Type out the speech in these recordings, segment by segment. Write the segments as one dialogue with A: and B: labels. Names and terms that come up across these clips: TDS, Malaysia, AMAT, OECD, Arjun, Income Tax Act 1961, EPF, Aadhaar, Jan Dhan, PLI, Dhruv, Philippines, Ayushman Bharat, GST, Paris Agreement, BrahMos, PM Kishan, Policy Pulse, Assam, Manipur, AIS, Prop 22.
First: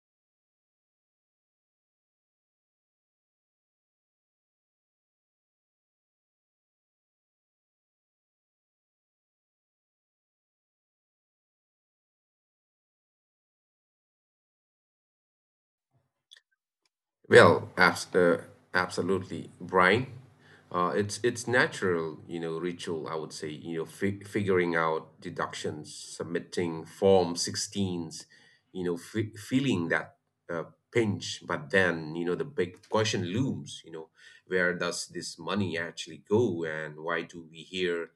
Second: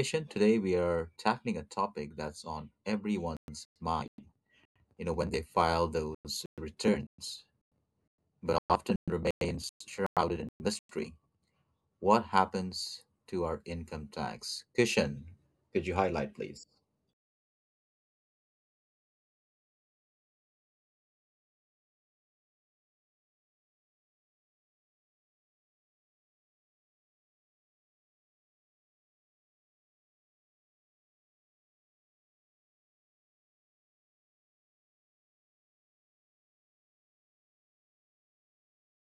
A: Kishan, today we are tackling a topic that's on everyone's mind, when they file those returns, but often remains shrouded in mystery. What happens to our income tax? Cushion. Could you highlight, please?
B: Well, absolutely, Brian. It's natural, you know, ritual, I would say, you know, fi figuring out deductions, submitting form 16s, you know, fe feeling that uh, pinch, but then, you know, the big question looms, you know, where does this money actually go? And why do we hear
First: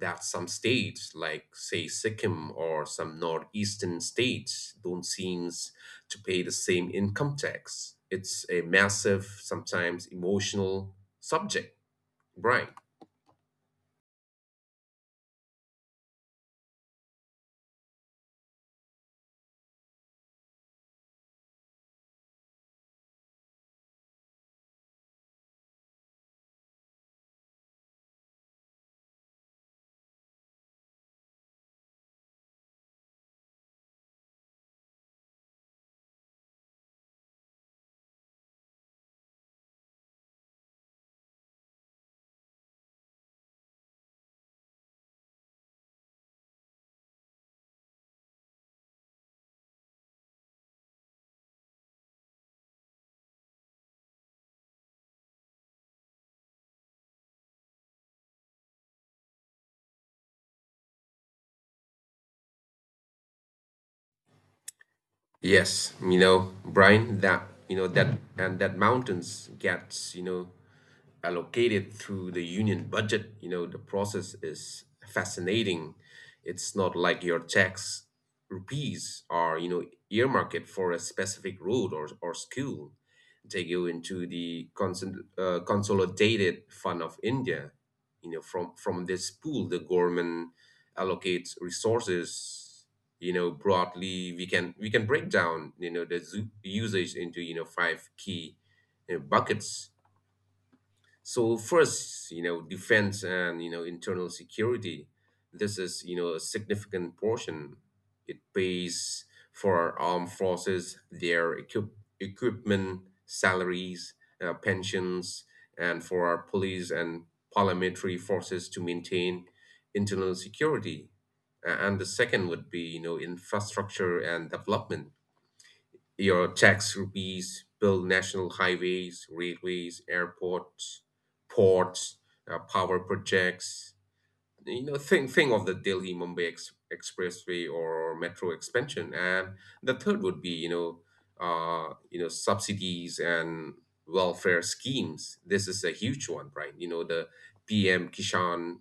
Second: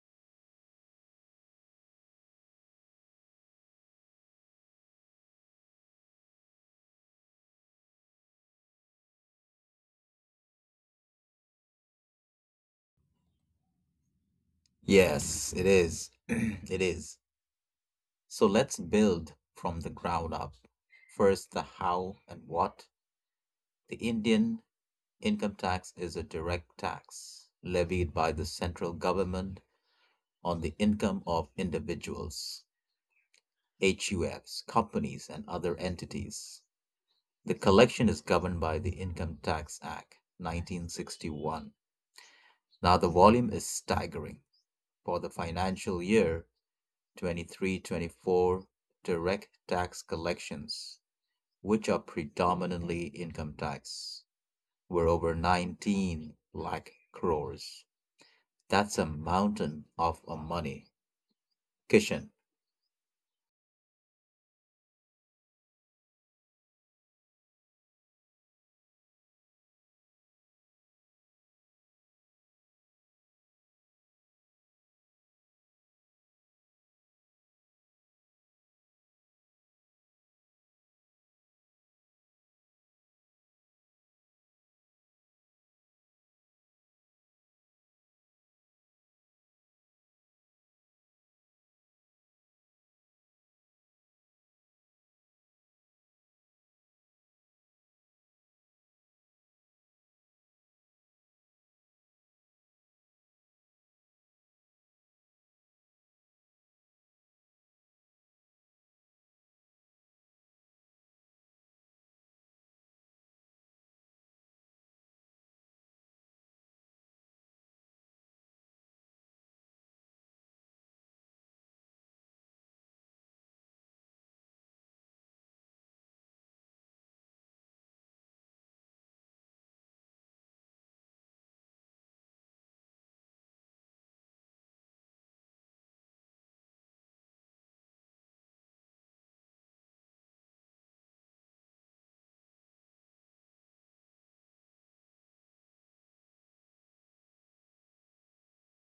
B: that some states, like say Sikkim or some northeastern states, don't seem to pay the same income tax? It's a massive, sometimes emotional subject, Brian.
A: Yes, it is. It is. So let's build from the ground up. First, the how and what. The Indian income tax is a direct tax levied by the central government on the income of individuals, HUFs, companies, and other entities. The collection is governed by the Income Tax Act 1961. Now, the volume is staggering. For the financial year twenty three twenty four direct tax collections, which are predominantly income tax, were over 19 lakh crores. That's a mountain of a money. Kishan.
B: Yes, you know, Brian, that you know that and that mountains gets, you know, allocated through the union budget. You know, the process is fascinating. It's not like your tax rupees are, you know, earmarked for a specific road, or school. They go into the consolidated fund of India. You know, from this pool, the government allocates resources. You know, broadly, we can break down, you know, the usage into, you know, five key, you know, buckets. So first, you know, defense and, you know, internal security. This is, you know, a significant portion. It pays for our armed forces, their equipment, salaries, pensions, and for our police and parliamentary forces to maintain internal security. And the second would be, you know, infrastructure and development. Your tax rupees build national highways, railways, airports, ports, power projects. You know, think of the Delhi Mumbai expressway or metro expansion. And the third would be, you know, subsidies and welfare schemes. This is a huge one, right? You know, the PM Kishan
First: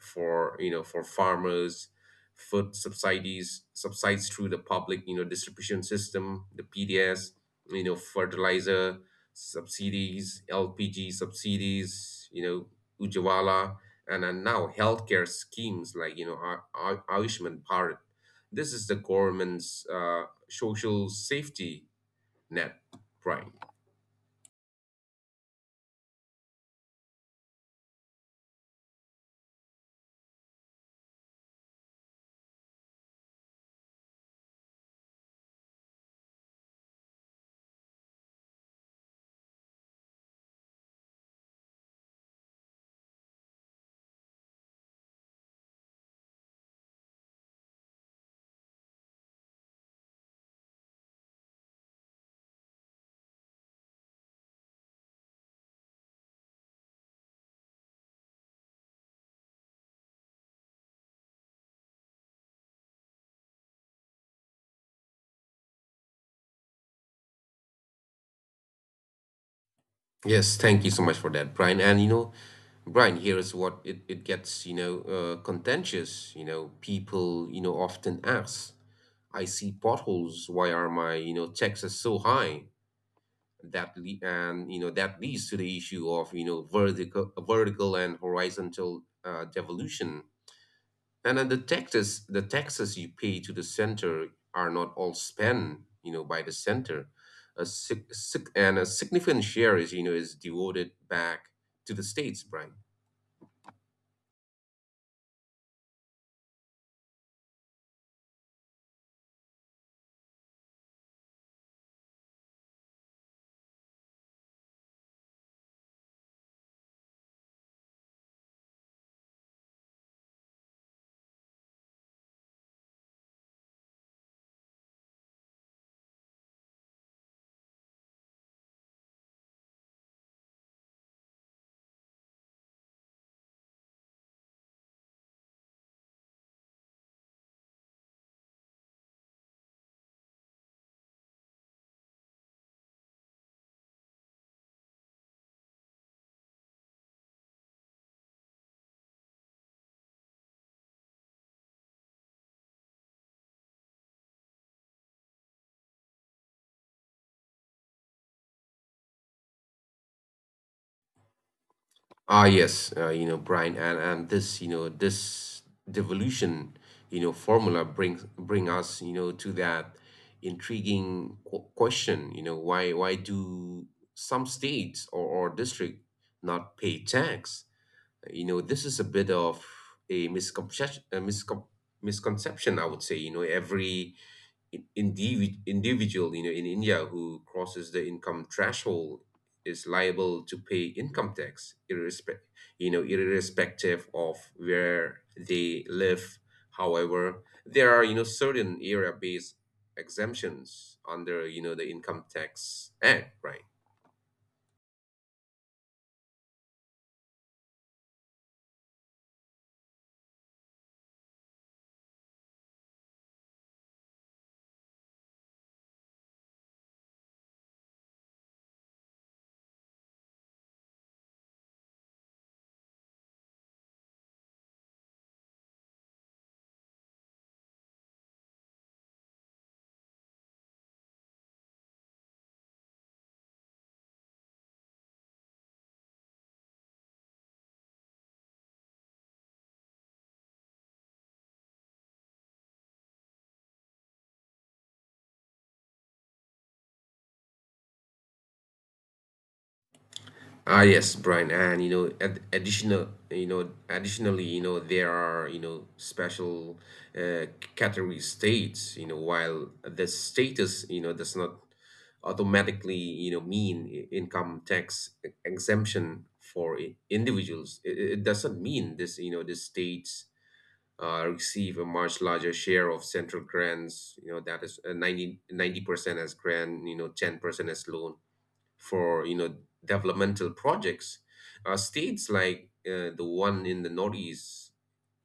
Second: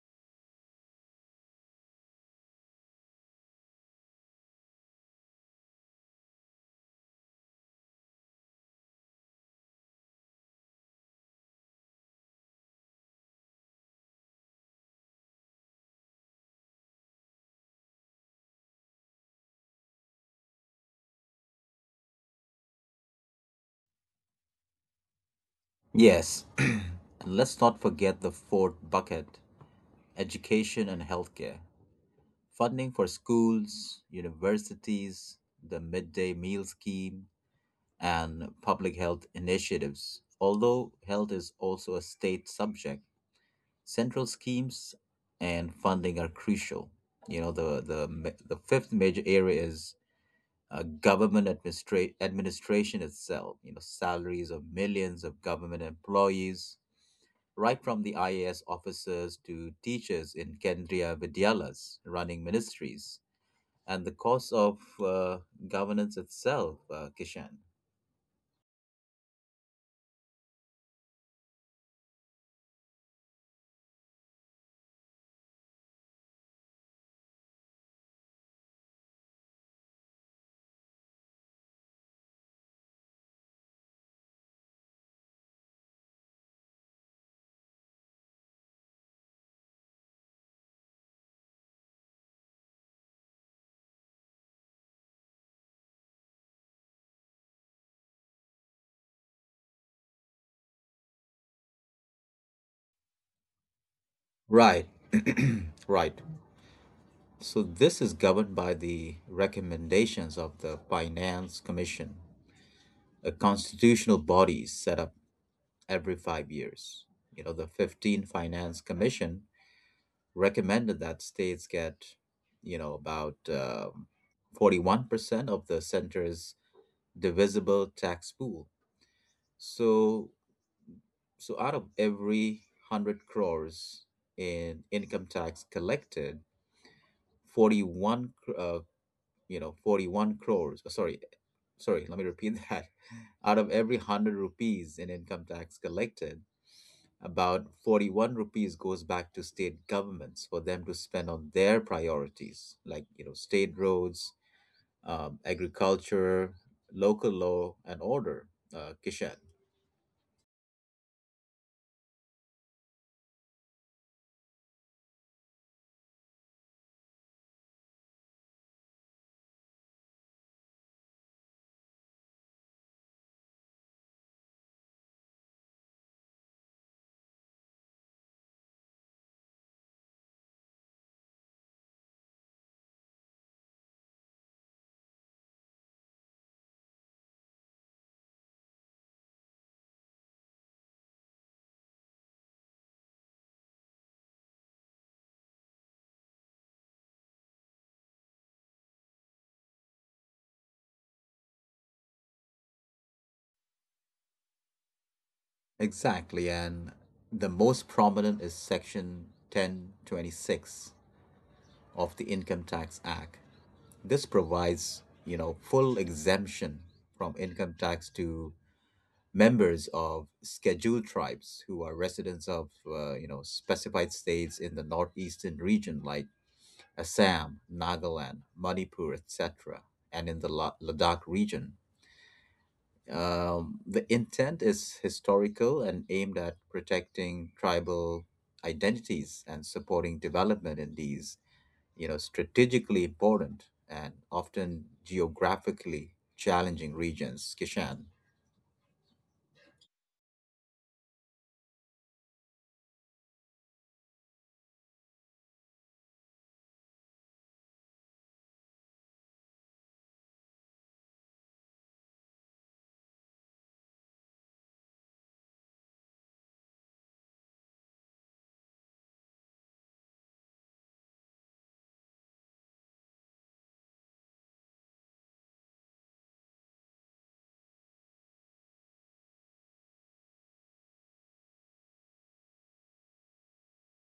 B: for, you know, for farmers, food subsidies subsides through the public, you know, distribution system, the pds, you know, fertilizer subsidies, lpg subsidies, you know, ujwala, and now healthcare schemes like, you know, ayushman bharat. This is the government's social safety net, Brian.
A: Yes. And let's not forget the fourth bucket, education and healthcare. Funding for schools, universities, the midday meal scheme, and public health initiatives. Although health is also a state subject, central schemes and funding are crucial. You know, the fifth major area is government administration itself. You know, salaries of millions of government employees, right from the IAS officers to teachers in Kendriya Vidyalas running ministries, and the cost of governance itself, Kishan.
B: Yes, thank you so much for that, Brian. And you know, Brian, here is what it gets, you know, contentious. You know, people, you know, often ask, I see potholes. Why are my, you know, taxes so high? And you know that leads to the issue of, you know, vertical and horizontal devolution. And then the taxes you pay to the center are not all spent, you know, by the center. A significant share is, you know, is devoted back to the states, Brian.
A: Right, right. So this is governed by the recommendations of the Finance Commission, a constitutional body set up every 5 years. You know, the 15th Finance Commission recommended that states get, about 41% of the center's divisible tax pool. So, so out of every 100 crores in income tax collected, 41 41 crores, sorry, sorry, let me repeat that. Out of every 100 rupees in income tax collected, about 41 rupees goes back to state governments for them to spend on their priorities like, you know, state roads, agriculture, local law and order, Kishan.
B: Ah, yes, you know, Brian, and this, you know, this devolution, you know, formula bring us, you know, to that intriguing qu question, you know, why do some states, or, district, not pay tax? You know, this is a bit of a misconception, a misconception, I would say. You know, every individual, you know, in India who crosses the income threshold is liable to pay income tax, you know, irrespective of where they live. However, there are, you know, certain area based exemptions under, you know, the income tax act, right?
A: Exactly, and the most prominent is section 10(26) of the income tax act. This provides, you know, full exemption from income tax to members of scheduled tribes who are residents of, you know, specified states in the northeastern region like Assam, Nagaland, Manipur, etc., and in the Ladakh region. The intent is historical and aimed at protecting tribal identities and supporting development in these, you know, strategically important and often geographically challenging regions. Kishan.
B: Ah, yes, Brian, and you know, additionally, you know, there are, you know, special uh, category states, you know, while the status, you know, does not automatically, you know, mean income tax exemption for individuals. It doesn't mean this. You know, the states receive a much larger share of central grants, you know, that is, 90 ninety percent as grant, you know, 10% as loan for, you know, developmental projects. States like, the one in the northeast,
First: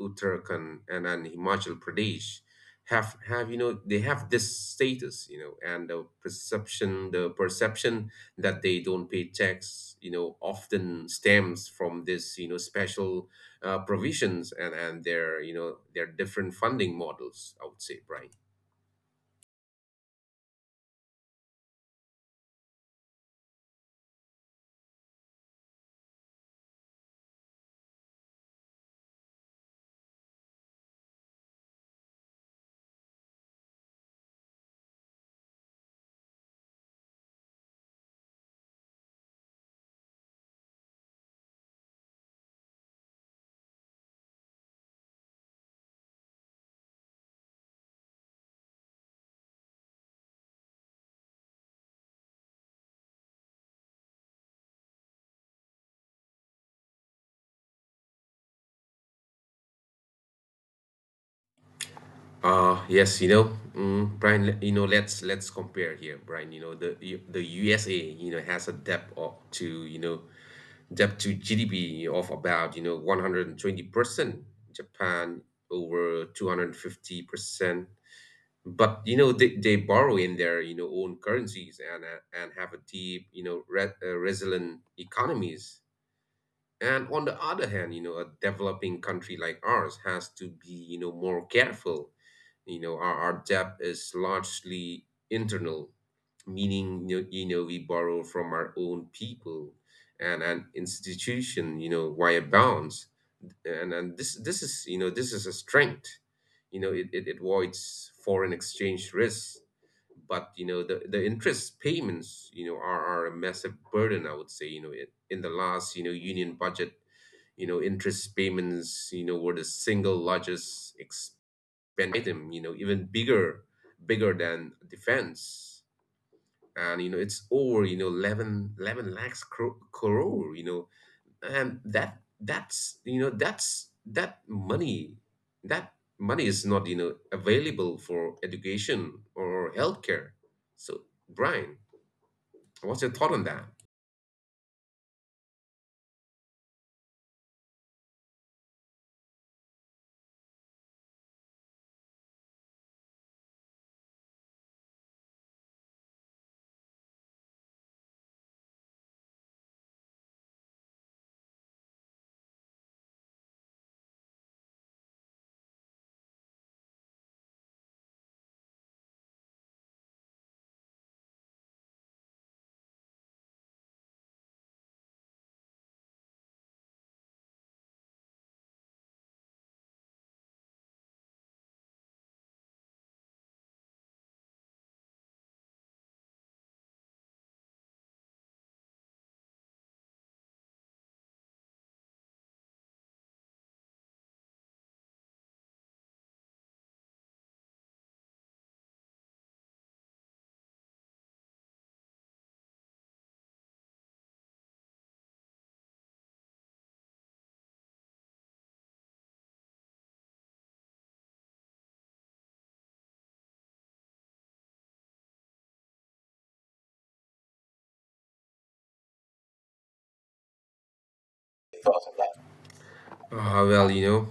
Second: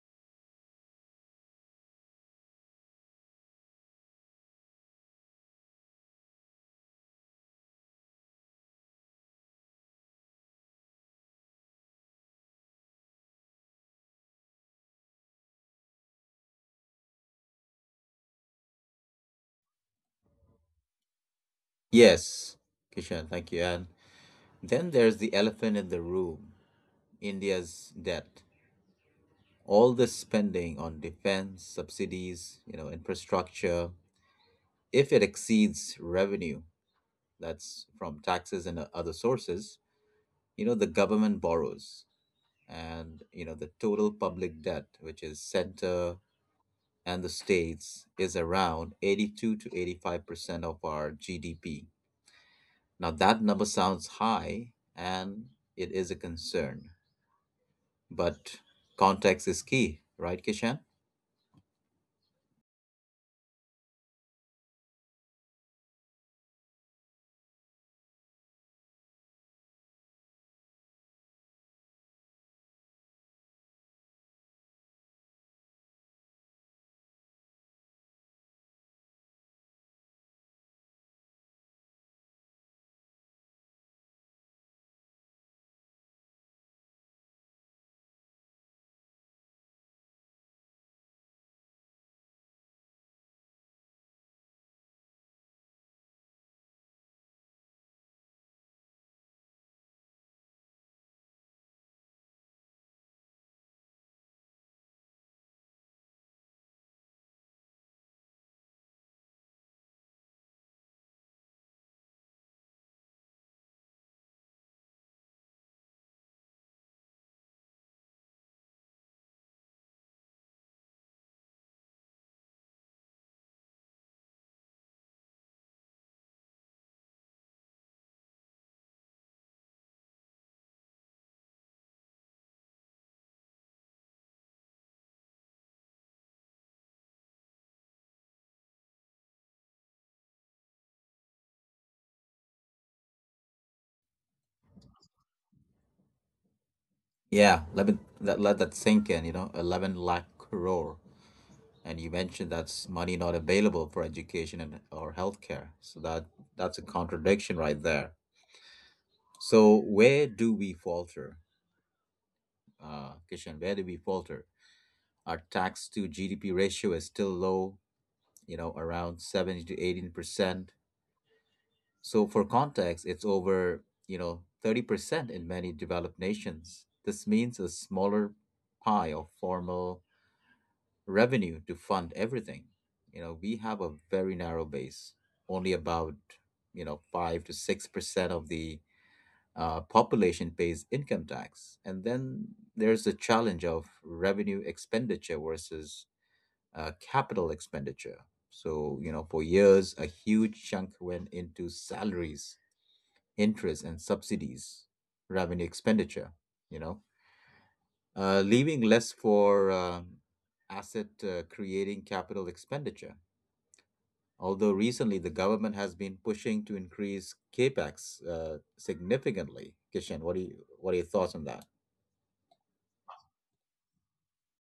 B: Uttarakhand, and Himachal Pradesh, have you know they have this status. You know, and the perception that they don't pay tax, you know, often stems from this, you know, special, provisions, and their, you know, their different funding models, I would say, Brian.
A: Yes, Kishan, thank you. And then there's the elephant in the room, India's debt. All the spending on defense, subsidies, you know, infrastructure, if it exceeds revenue, that's from taxes and other sources, you know, the government borrows. And, you know, the total public debt, which is center and the states, is around 82 to 85% of our GDP. Now, that number sounds high and it is a concern, but context is key, right, Kishan?
B: Yes, you know, mm, Brian, you know, let's compare here, Brian. You know, the USA, you know, has a debt of to, you know, debt to GDP of about, you know, 120%, Japan over 250%. But, you know, they borrow in their, you know, own currencies, and have a deep, you know, re resilient economies. And on the other hand, you know, a developing country like ours has to be, you know, more careful. You know, our debt is largely internal, meaning, you know, we borrow from our own people and an institution, you know, via bonds. And this is a strength. You know, it avoids foreign exchange risks. But, you know, the interest payments, you know, are a massive burden, I would say. You know, in the last, you know, union budget, you know, interest payments, you know, were the single largest expense item, you know, even bigger than defense. And you know it's over, you know, 11 lakhs crore, you know. And that that's you know that's that money is not, you know, available for education or healthcare. So, Brian, what's your thought on that?
A: Yeah, let me let that sink in, you know, 11 lakh crore. And you mentioned that's money not available for education and or healthcare. So that's a contradiction right there. So where do we falter, Kishan? Where do we falter? Our tax to GDP ratio is still low, you know, around 70 to 18%. So for context, it's over, you know, 30% in many developed nations. This means a smaller pie of formal revenue to fund everything. You know, we have a very narrow base. Only about, you know, 5 to 6% of the population pays income tax. And then there's the challenge of revenue expenditure versus capital expenditure. So, you know, for years, a huge chunk went into salaries, interest, and subsidies, revenue expenditure, you know, leaving less for asset creating capital expenditure. Although recently the government has been pushing to increase capex significantly. Kishan, what are your thoughts on that?
B: Well, you know,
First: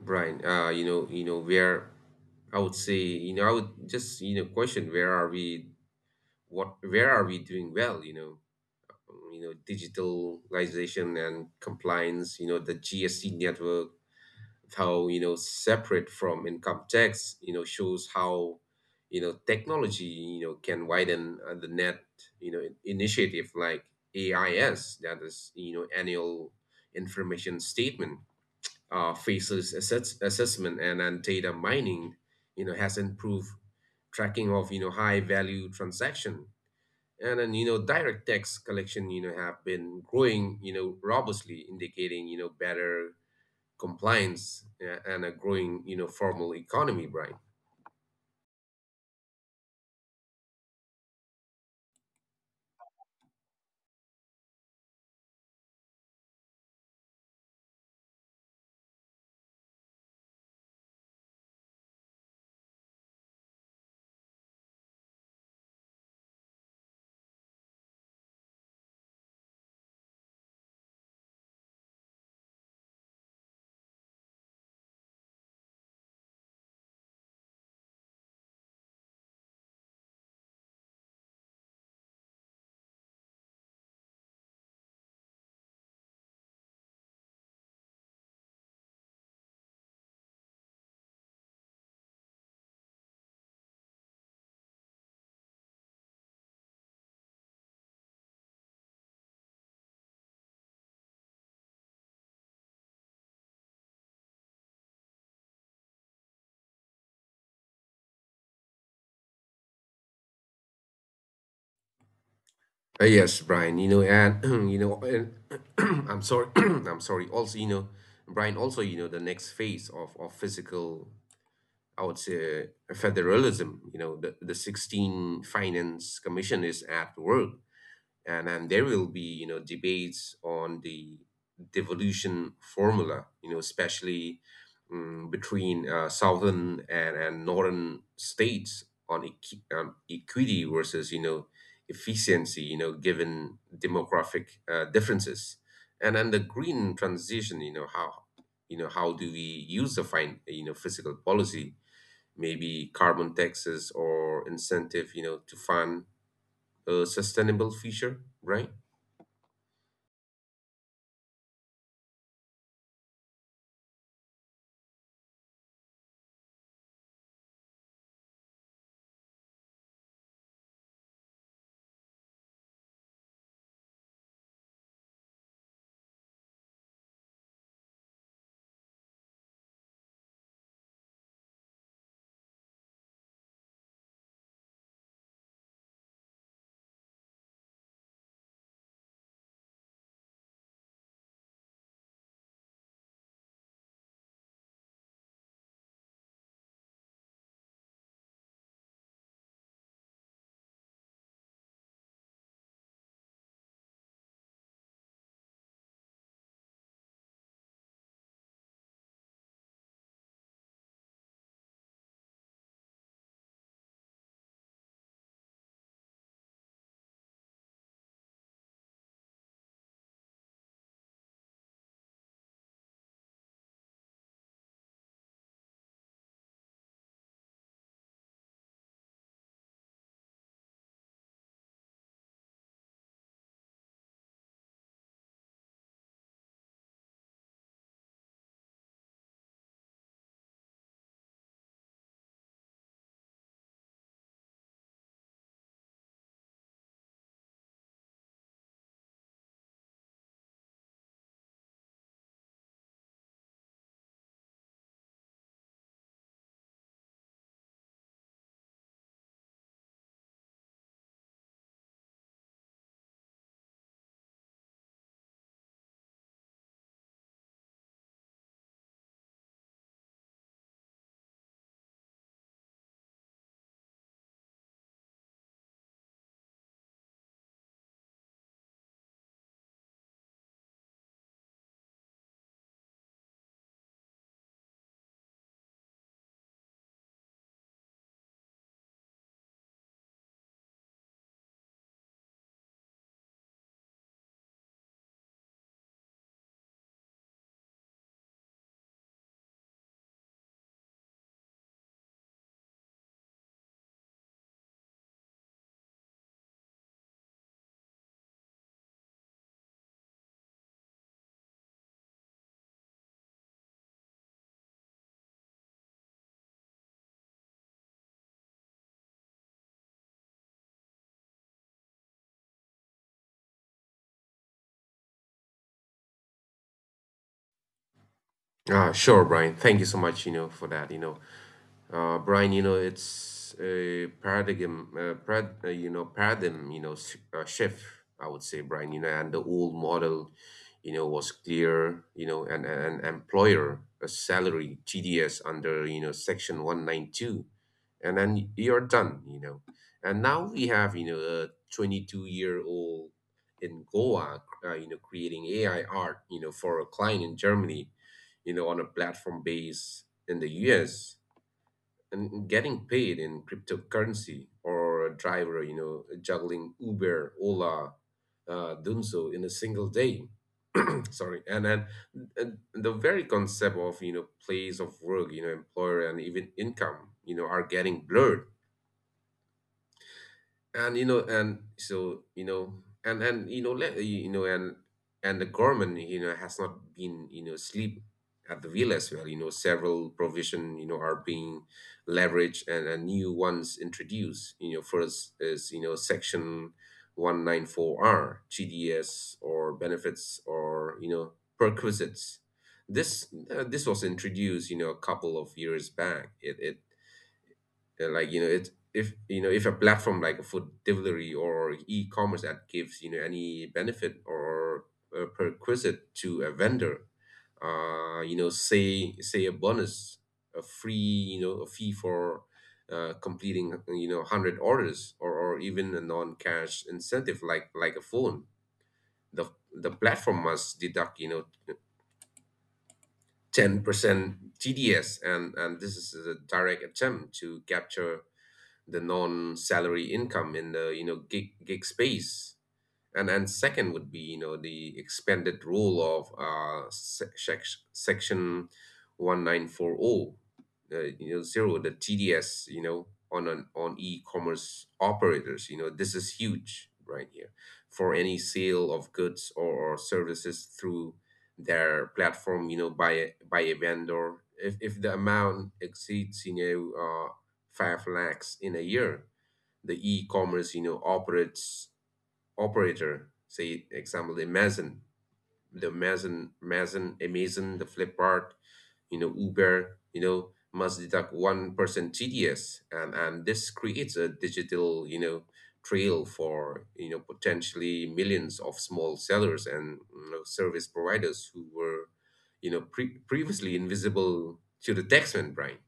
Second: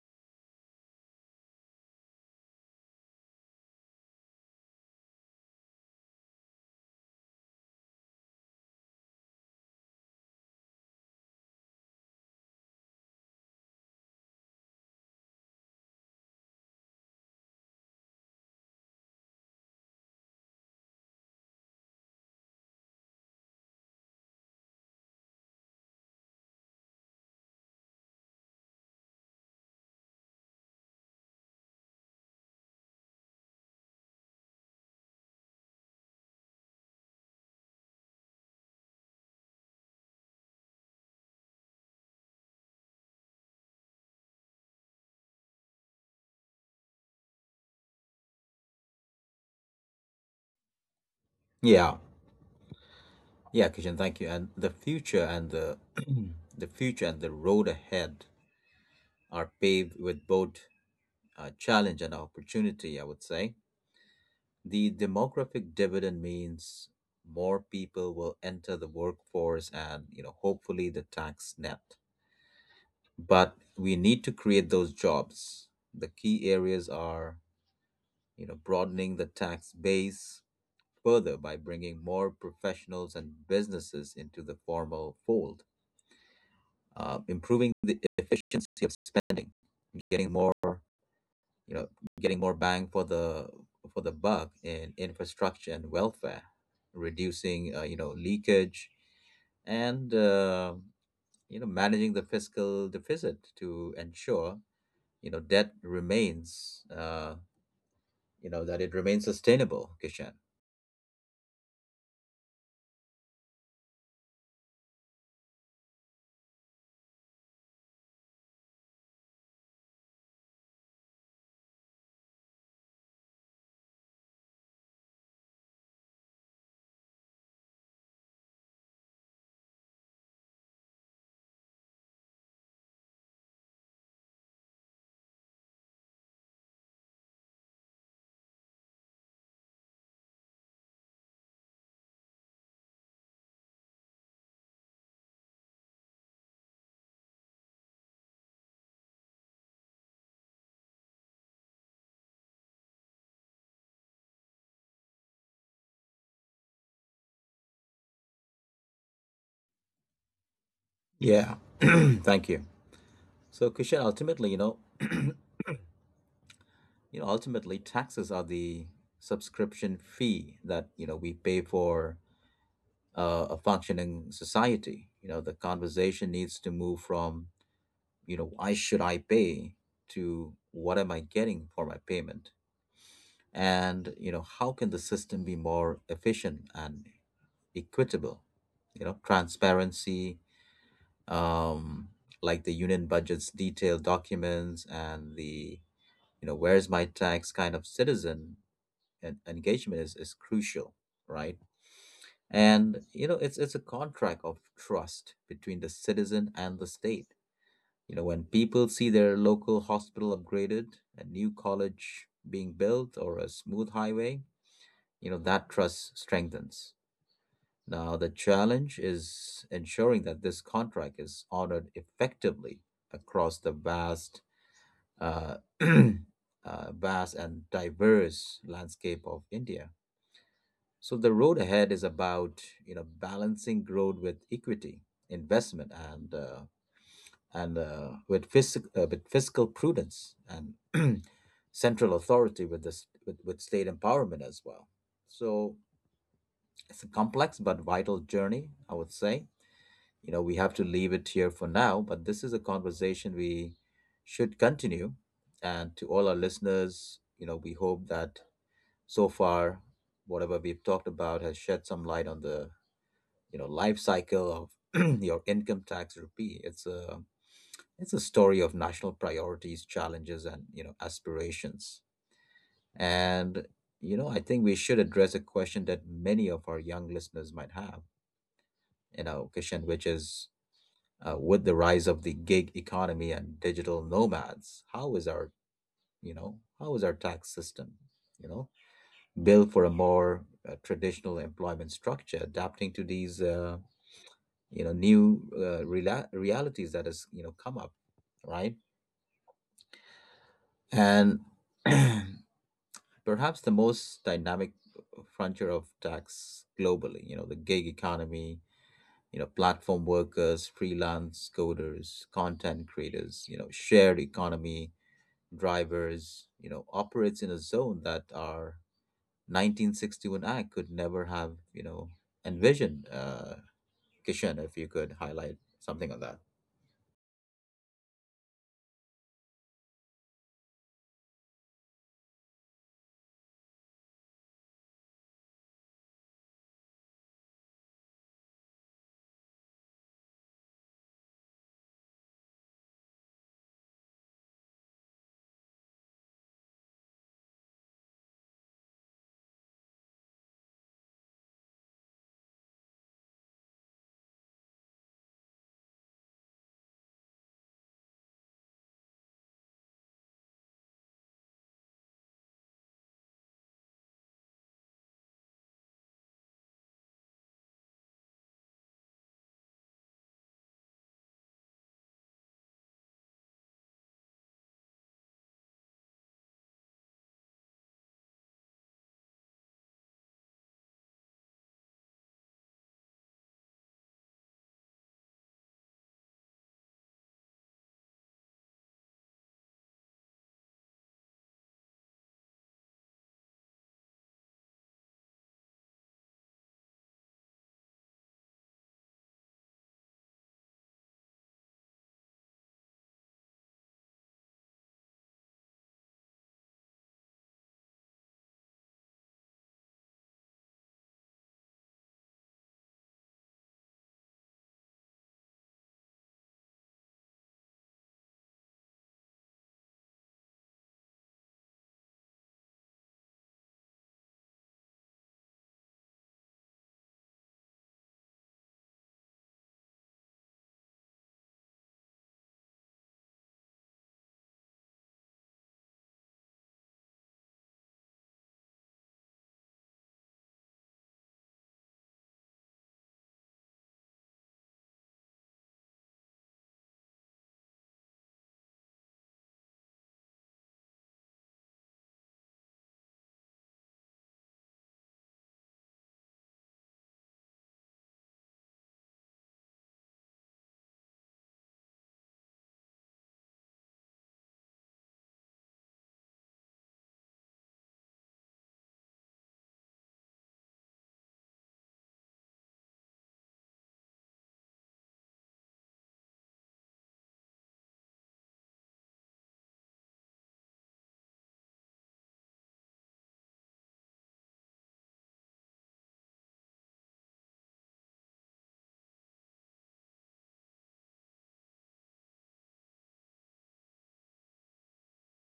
B: Brian, you know, you know, we are, I would say, you know, I would just, you know, question, where are we doing well, you know. You know, digitalization and compliance, you know, the GST network, how, you know, separate from income tax, you know, shows how, you know, technology, you know, can widen, the net. You know, initiative like AIS, that is, you know, annual information statement, faceless assessment, and data mining, you know, has improved tracking of, you know, high value transaction. And then, you know, direct tax collection, you know, have been growing, you know, robustly, indicating, you know, better compliance, and a growing, you know, formal economy, Brian.
A: Yeah, yeah, Kishan, thank you. And the future and the the future and the road ahead are paved with both challenge and opportunity. I would say the demographic dividend means more people will enter the workforce and, you know, hopefully the tax net, but we need to create those jobs. The key areas are, you know, broadening the tax base further by bringing more professionals and businesses into the formal fold, improving the efficiency of spending, getting more, you know, getting more bang for the buck in infrastructure and welfare, reducing, you know, leakage, and you know, managing the fiscal deficit to ensure, you know, debt remains, that it remains sustainable, Kishan.
B: Yes, Brian, you know, and, you know, and I'm sorry, I'm sorry. Also, you know, Brian, also, you know, the next phase of, physical, I would say, federalism. You know, the 16th finance commission is at work, and then there will be, you know, debates on the devolution formula. You know, especially, between, southern, and northern states on equity versus, you know, efficiency. You know, given demographic, differences. And then the green transition. You know, how do we use the fine, you know, physical policy, maybe carbon taxes or incentive, you know, to fund a sustainable future, right?
A: Yeah, thank you. So, Kishan, ultimately, ultimately, taxes are the subscription fee that, you know, we pay for a functioning society. You know, the conversation needs to move from, you know, why should I pay to what am I getting for my payment, and, you know, how can the system be more efficient and equitable. You know, transparency, um, like the union budget's detailed documents and the, you know, where's my tax kind of citizen and engagement is crucial, right? And, you know, it's a contract of trust between the citizen and the state. You know, when people see their local hospital upgraded, a new college being built, or a smooth highway, you know, that trust strengthens. Now the challenge is ensuring that this contract is honored effectively across the vast vast and diverse landscape of India. So the road ahead is about, you know, balancing growth with equity, investment, and with fiscal prudence and central authority with this with state empowerment as well. So it's a complex but vital journey, I would say. You know, we have to leave it here for now, but this is a conversation we should continue. And to all our listeners, you know, we hope that so far, whatever we've talked about has shed some light on the, you know, life cycle of your income tax rupee. It's a story of national priorities, challenges, and, you know, aspirations. And, you know, I think we should address a question that many of our young listeners might have, you know, Kishan, which is, with the rise of the gig economy and digital nomads, how is our tax system, you know, built for a more traditional employment structure, adapting to these, you know, new realities that has, you know, come up, right? And perhaps the most dynamic frontier of tax globally, you know, the gig economy, you know, platform workers, freelance coders, content creators, you know, shared economy, drivers, you know, operates in a zone that our 1961 Act could never have, you know, envisioned. Kishan, if you could highlight something on that.
B: Ah, sure, Brian. Thank you so much, you know, for that, you know. Brian, you know, it's a paradigm, parad, you know, paradigm, you know, s- shift, I would say, Brian. You know, and the old model, you know, was clear, you know, and an employer, a salary, TDS under, you know, section 192, and then you're done, you know. And now we have, you know, a 22-year-old in Goa, you know, creating AI art, you know, for a client in Germany, you know, on a platform base in the US, and getting paid in cryptocurrency. Or a driver, you know, juggling Uber, Ola, Dunzo in a single day. Sorry. And the very concept of, you know, place of work, you know, employer, and even income, you know, are getting blurred. And you know and so you know and you know, let you know, and the government, you know, has not been, you know, asleep at the wheel as well. You know, several provision, you know, are being leveraged, and new ones introduced. You know, first is, you know, section 194r, gds or benefits, or, you know, perquisites. This this was introduced, you know, a couple of years back. It Like, you know, it, if, you know, if a platform, like a food delivery or e-commerce, that gives, you know, any benefit or, prerequisite to a vendor, you know, say a bonus, a free, you know, a fee for, completing, you know, 100 orders, or, even a non-cash incentive like, a phone, the platform must deduct, you know, 10% tds. And this is a direct attempt to capture the non-salary income in the, you know, gig space. And second would be, you know, the expanded role of, section 1940, you know, zero, the TDS, you know, on, an on e-commerce operators. You know, this is huge, right here. For any sale of goods or, services through their platform, you know, by a vendor, if the amount exceeds, you know, 5 lakhs in a year, the e-commerce, you know, operates operator. Say example Amazon, the Flipkart, Uber, must deduct 1% TDS, and this creates a digital, trail for potentially millions of small sellers and service providers who were, previously invisible to the taxman, Brian.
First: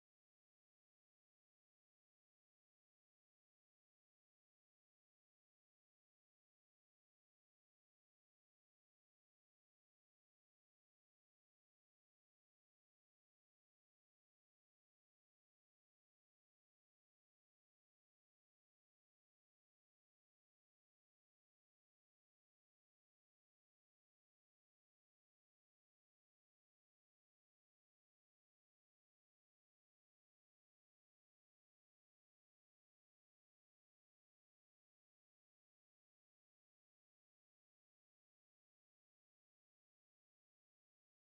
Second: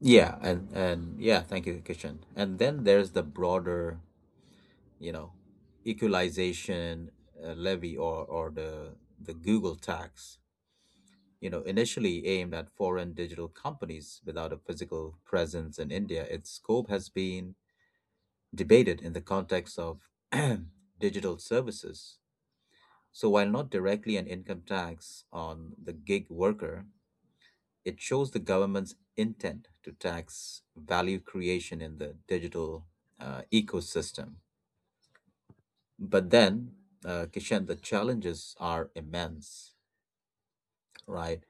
A: Yeah, and yeah, thank you, Kishan. And then there's the broader, you know, equalization levy, or the Google tax, you know, initially aimed at foreign digital companies without a physical presence in India, its scope has been debated in the context of digital services. So while not directly an income tax on the gig worker, it shows the government's intent to tax value creation in the digital ecosystem. But then, Kishan, the challenges are immense, right?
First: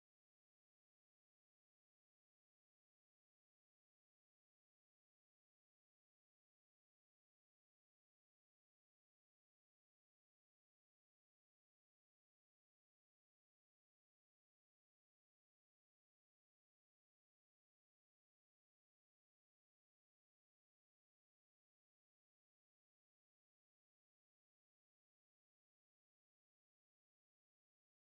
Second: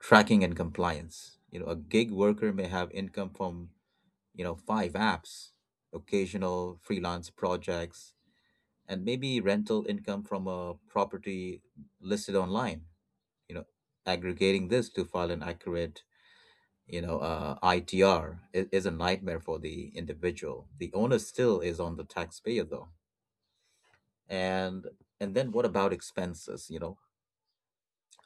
A: Tracking and compliance. You know, a gig worker may have income from, you know, five apps, occasional freelance projects, and maybe rental income from a property listed online. You know, aggregating this to file an accurate, ITR is a nightmare for the individual. The onus still is on the taxpayer, though. And and then what about expenses? You know,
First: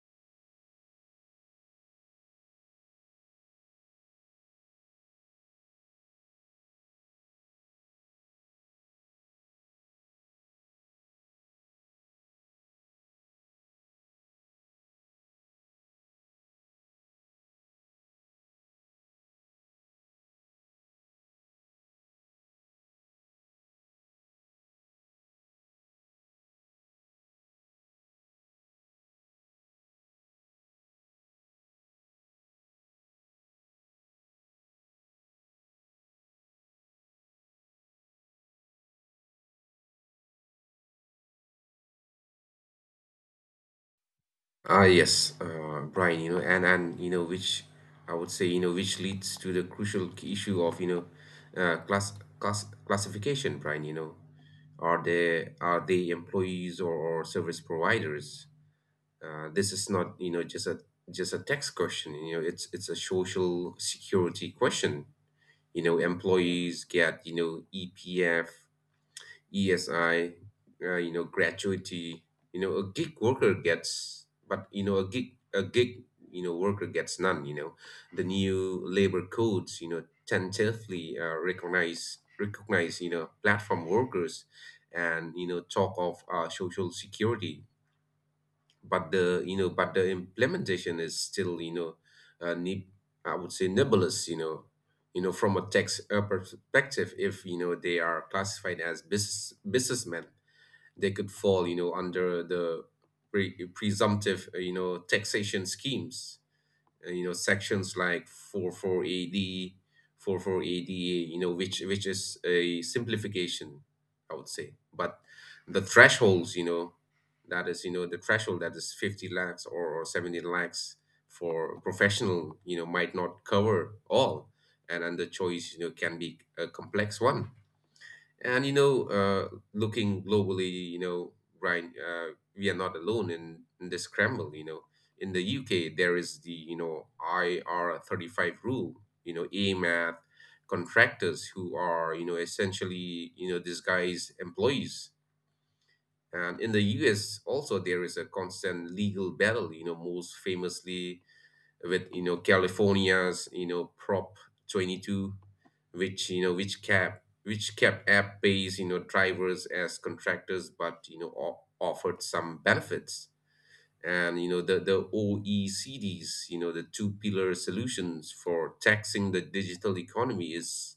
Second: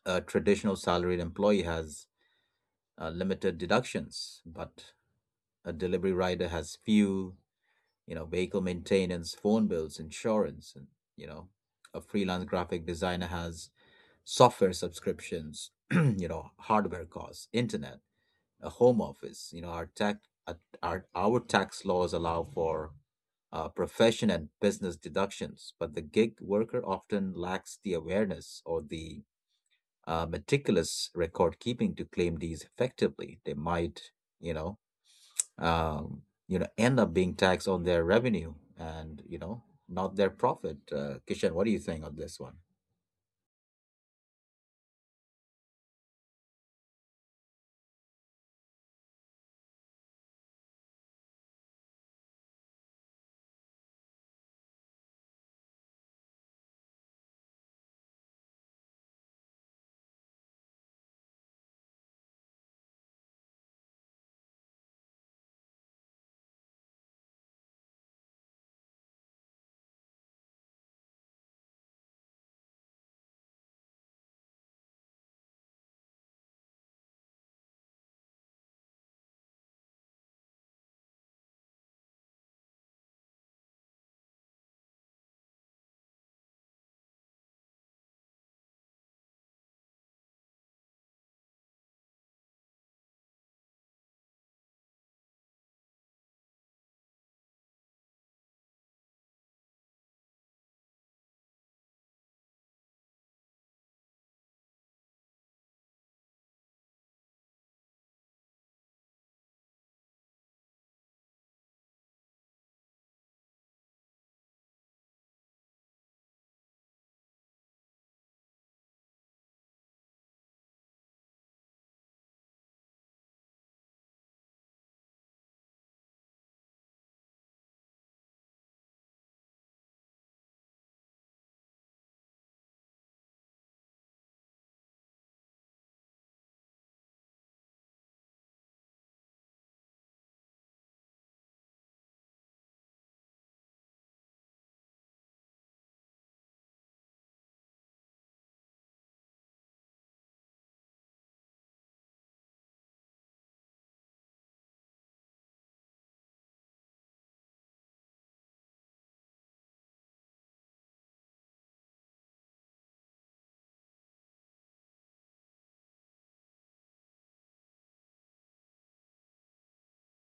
A: a traditional salaried employee has limited deductions, but a delivery rider has few, you know, vehicle maintenance, phone bills, insurance, and, you know, a freelance graphic designer has software subscriptions, you know, hardware costs, internet, a home office, you know, our tax laws allow for profession and business deductions, but the gig worker often lacks the awareness or the meticulous record keeping to claim these effectively. They might, you know, um, end up being taxed on their revenue and, you know, not their profit. Kishan, what do you think on this one?
B: Yes, Brian, which I would say, which leads to the crucial key issue of, uh, class class classification, Brian. Are they employees, or service providers? This is not, just a tax question. It's a social security question. Employees get, EPF, ESI, gratuity. A gig worker gets, but a gig worker gets none. The new labor codes, tentatively recognize platform workers, and talk of social security, but the implementation is still, uh, ne- I would say, nebulous. From a tax perspective, if they are classified as businessmen, they could fall under the presumptive taxation schemes, sections like 44AD, 44ADA, which is a simplification, I would say. But the thresholds, you know, that is, you know, the threshold that is 50 lakhs or 70 lakhs for professional, might not cover all. And the choice, can be a complex one. And you know, uh, Looking globally, Ryan, we are not alone in this scramble. In the UK, there is the IR35 rule. AMAT contractors, who are essentially disguised employees. And in the US, also, there is a constant legal battle. Most famously with California's Prop 22, which kept app pays drivers as contractors, but offered some benefits. And the OECD's, the two pillar solutions for taxing the digital economy, is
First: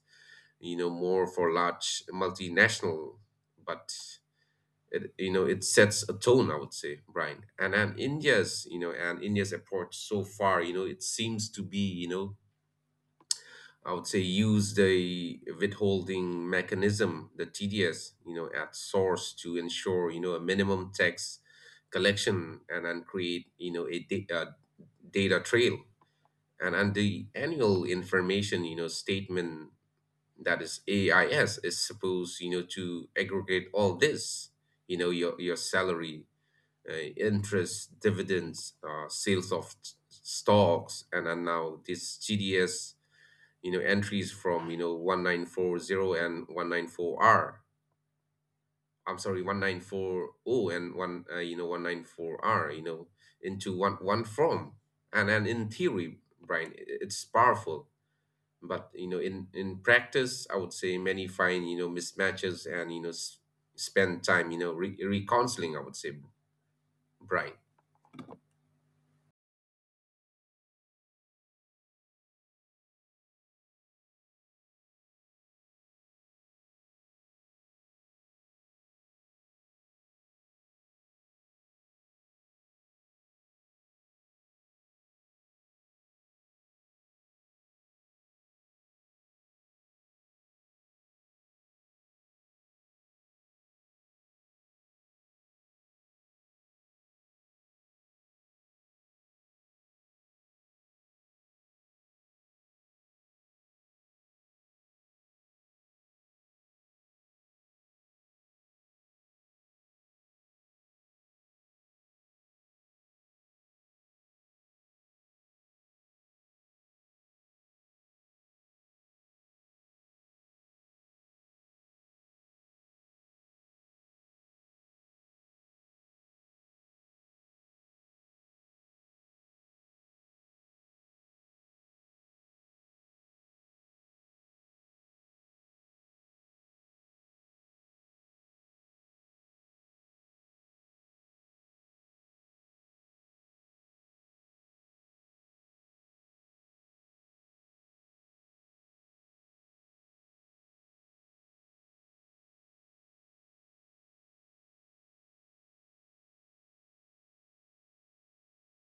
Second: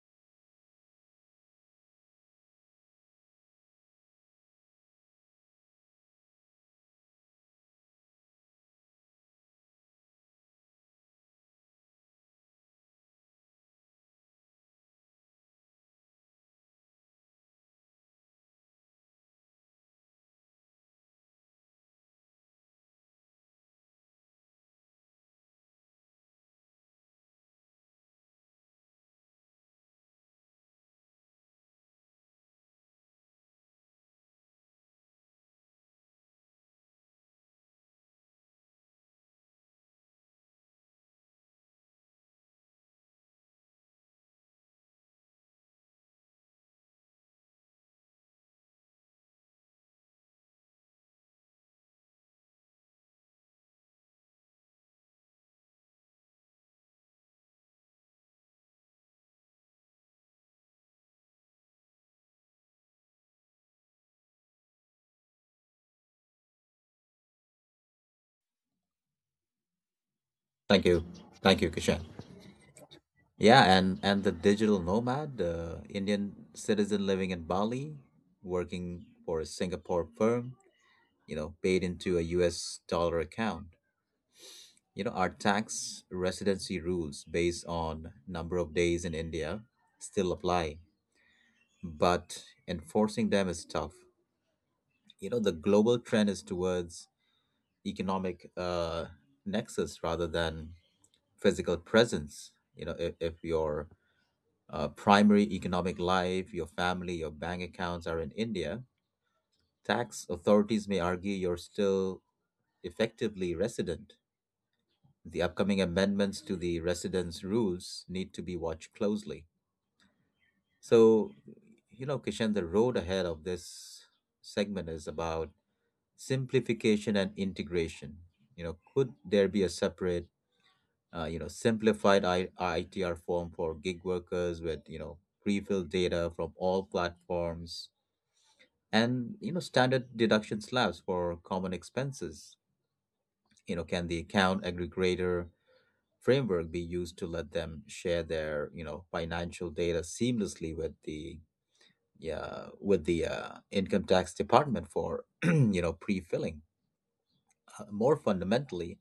B: more for large multinational, but it, you know it sets a tone, I would say, Brian. And India's approach so far, it seems to be, you know I would say, use the withholding mechanism, the TDS, at source, to ensure a minimum tax collection, and then create a data trail, and the annual information statement, that is AIS, is supposed to aggregate all this: your salary, interest, dividends, sales of stocks, and now this GDS, entries from, 1940 and 194R. I'm sorry, 1940 and one, 194R, into one form. And in theory, Brian, it's powerful. But, in practice, I would say many find, mismatches, and, spend time, reconciling, I would say, Brian.
A: Thank you, thank you, Kishan. Yeah, and the digital nomad, Indian citizen living in Bali, working for a Singapore firm, you know, paid into a U.S. dollar account. You know, our tax residency rules based on number of days in India still apply, but enforcing them is tough. You know, the global trend is towards economic nexus rather than physical presence. If your primary economic life, your family, your bank accounts are in India, tax authorities may argue you're still effectively resident. The upcoming amendments to the residence rules need to be watched closely. So, Kishan, the road ahead of this segment is about simplification and integration. You know, could there be a separate, simplified ITR form for gig workers with, you know, pre-filled data from all platforms, and, you know, standard deduction slabs for common expenses? You know, can the account aggregator framework be used to let them share their, you know, financial data seamlessly with the income tax department for you know pre-filling. More fundamentally,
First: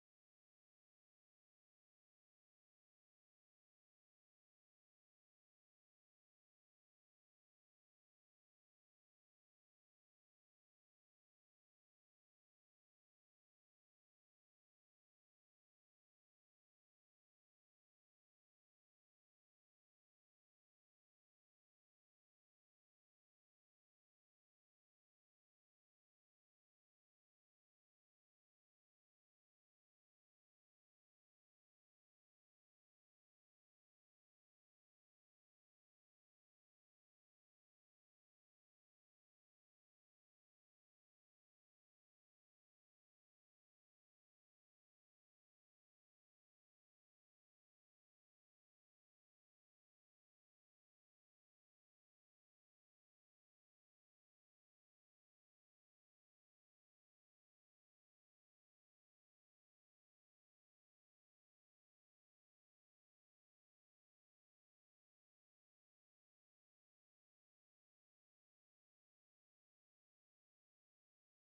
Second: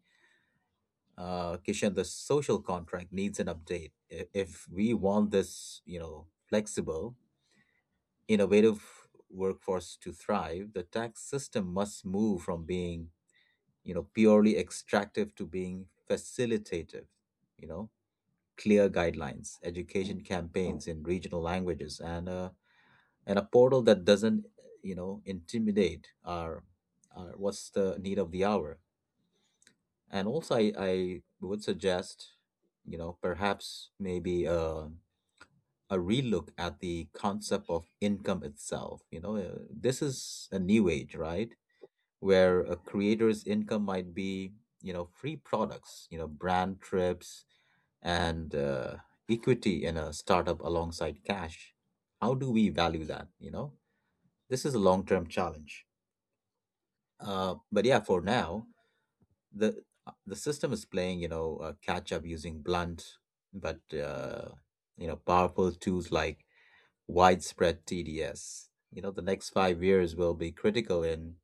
A: Kishan, the social contract needs an update if we want this, you know, flexible, innovative workforce to thrive. The tax system must move from being, you know, purely extractive to being facilitative. You know, clear guidelines, education campaigns in regional languages, and a portal that doesn't, you know, intimidate our, what's the need of the hour. And also I would suggest, you know, perhaps maybe a relook at the concept of income itself. You know, this is a new age, right, where a creator's income might be, you know, free products, you know, brand trips, and equity in a startup alongside cash. How do we value that, you know? This is a long-term challenge. But yeah, for now, the the system is playing, you know, catch up using blunt but you know powerful tools like widespread TDS. You know, the next 5 years will be critical in,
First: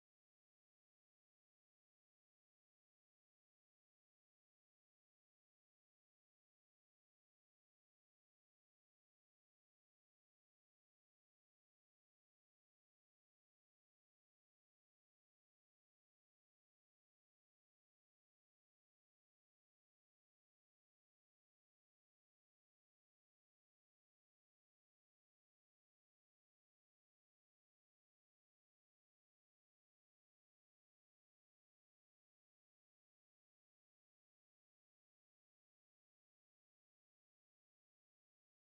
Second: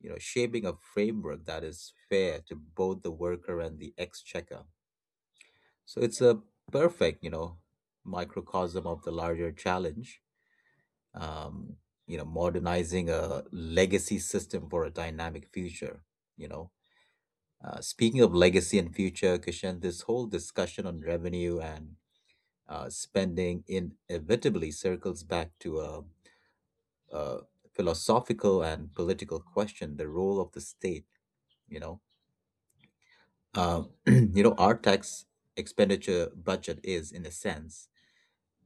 A: you know, shaping a framework that is fair to both the worker and the exchequer. So it's a perfect, you know, microcosm of the larger challenge. Um, you know, modernizing a legacy system for a dynamic future. You know. Speaking of legacy and future, Kishan, this whole discussion on revenue and spending inevitably circles back to a philosophical and political question: the role of the state. You know, you know, our tax expenditure budget is, in a sense,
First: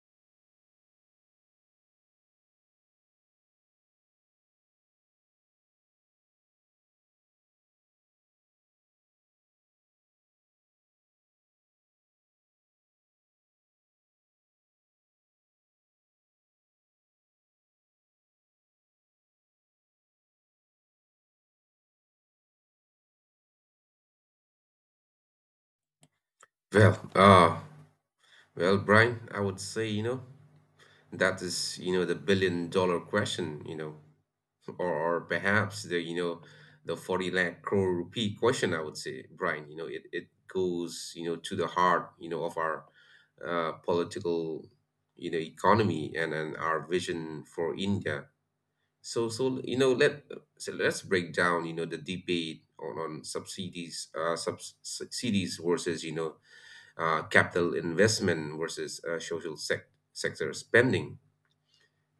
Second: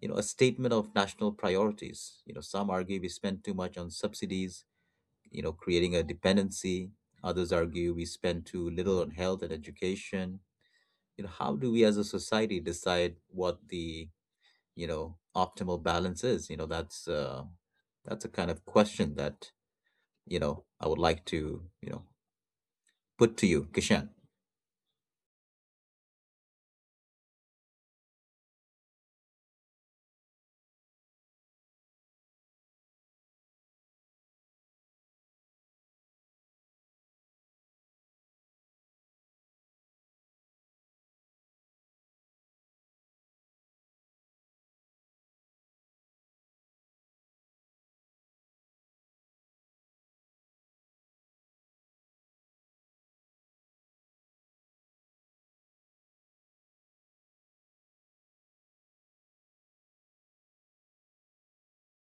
A: you know, a statement of national priorities. You know, some argue we spend too much on subsidies. You know, creating a dependency. Others argue we spend too little on health and education. You know, how do we as a society decide what the, you know, optimal balance is? You know, that's a kind of question that, you know, I would like to, you know, put to you, Kishan.
B: Well, uh, Well, Brian, I would say, that is, the billion dollar question. Or perhaps, the 40 lakh crore rupee question, I would say, Brian. It goes, to the heart, of our political, economy, and our vision for India. So, so, you know, let, so let's break down, the debate on subsidies versus, capital investment, versus sector spending.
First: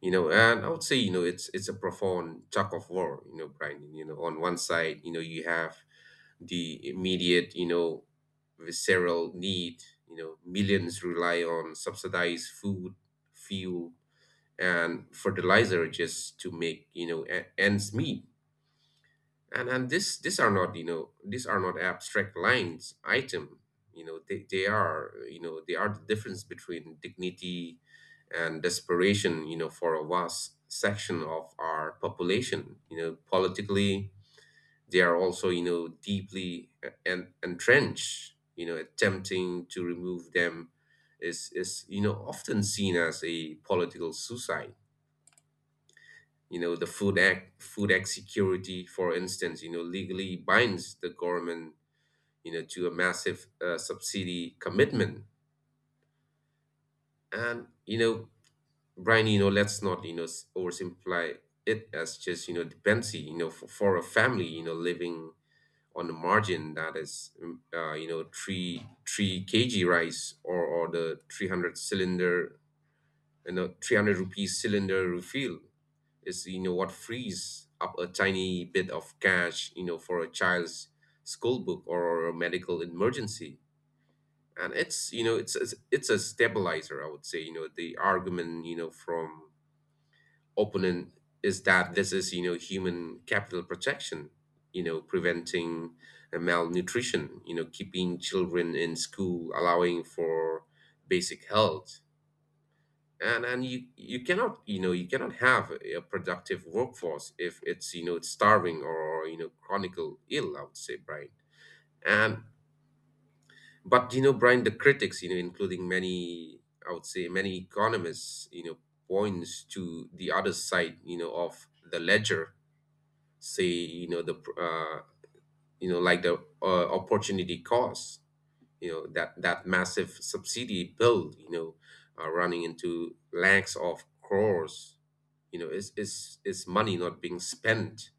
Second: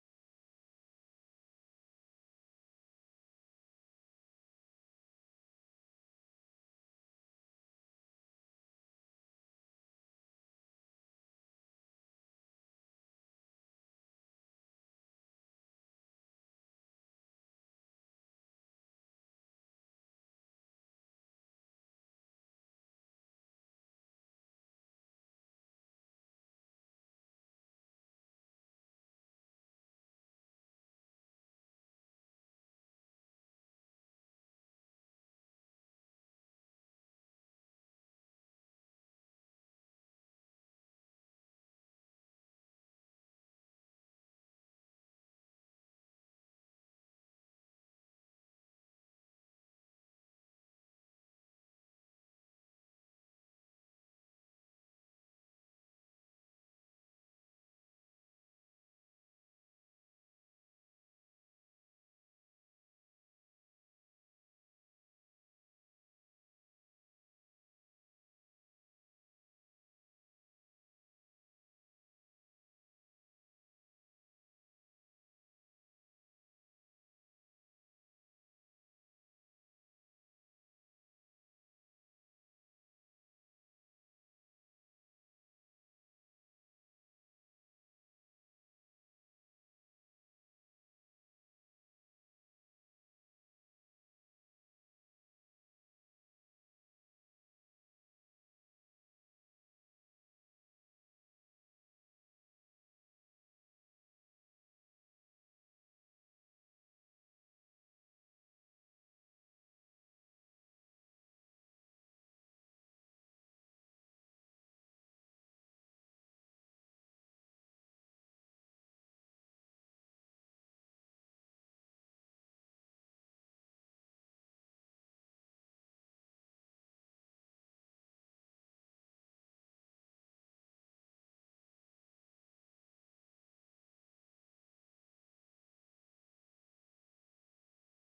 B: You know, and I would say, it's a profound tug of war, Brian. On one side, you have the immediate, visceral need. Millions rely on subsidized food, fuel, and fertilizer just to make ends meet. And this these are not, these are not, abstract lines item. They are, they are the difference between dignity and desperation, for a vast section of our population. Politically, they are also, deeply and entrenched. Attempting to remove them, is often seen as a political suicide. The food act security, for instance, legally binds the government, to a massive subsidy commitment. And Brian, let's not, oversimplify it as just dependency. For a family, living on the margin, that is, three kg rice, or the 300 cylinder, 300 rupees cylinder refill, is what frees up a tiny bit of cash, for a child's school book, or a medical emergency. And it's you know it's it's, it's a stabilizer, I would say. The argument, from opponent, is that this is, human capital protection, preventing malnutrition, keeping children in school, allowing for basic health. And you cannot, you cannot have a productive workforce if it's, it's starving, or chronical ill, I would say, Brian. And But, Brian, the critics, including many, I would say, many economists, points to the other side, of the ledger. Say, you know the pr- you know like the opportunity cost, that massive subsidy bill, running into lakhs of crores, is money not being spent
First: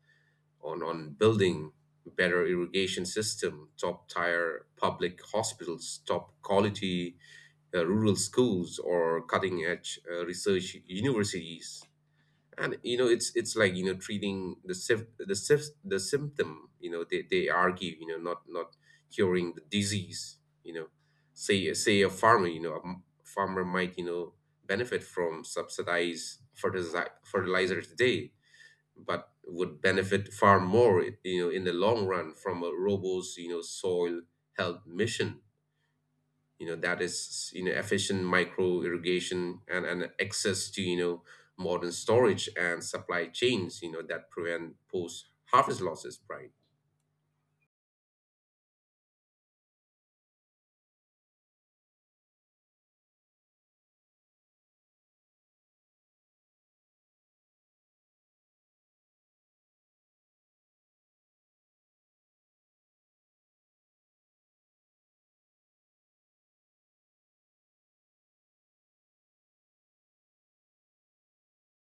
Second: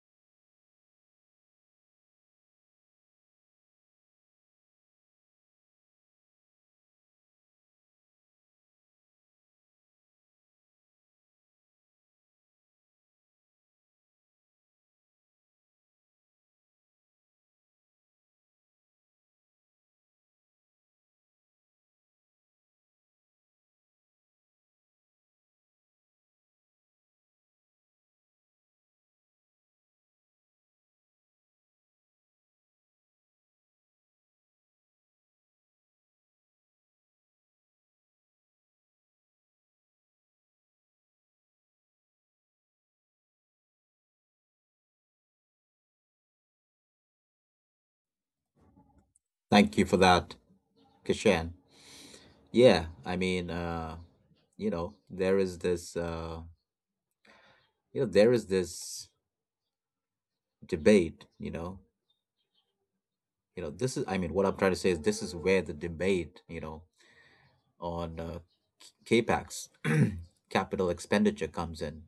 B: on building better irrigation system, top tier public hospitals, top quality rural schools, or cutting edge research universities. And it's like, treating the symptom, they argue, not curing the disease. You know say say a farmer, farmer might, benefit from subsidized fertilizer today, but would benefit far more, in the long run, from a robo's, soil health mission, that is, efficient micro irrigation, and access to, modern storage and supply chains, that prevent post harvest losses, right?
A: Thank you for that, Kishan. Yeah, I mean, you know, there is this. You know there is this debate, you know. You know this is I mean What I'm trying to say is this is where the debate, you know, on capex capital expenditure comes in.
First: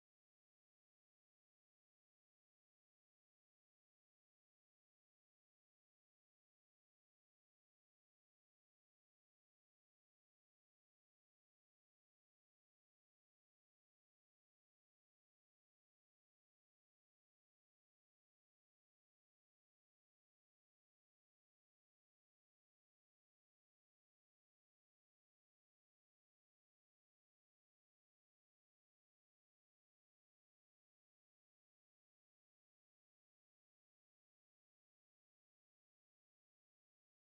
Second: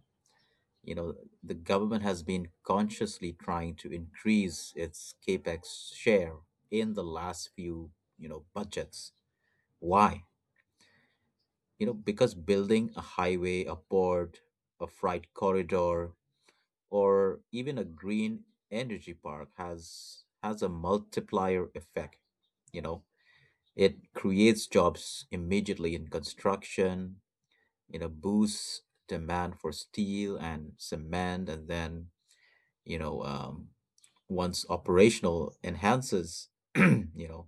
A: You know, the government has been consciously trying to increase its capex share in the last few, you know, budgets. Why? You know, because building a highway, a port, a freight corridor, or even a green energy park has a multiplier effect. You know, it creates jobs immediately in construction, you know, boosts demand for steel and cement, and then, you know, once operational, enhances you know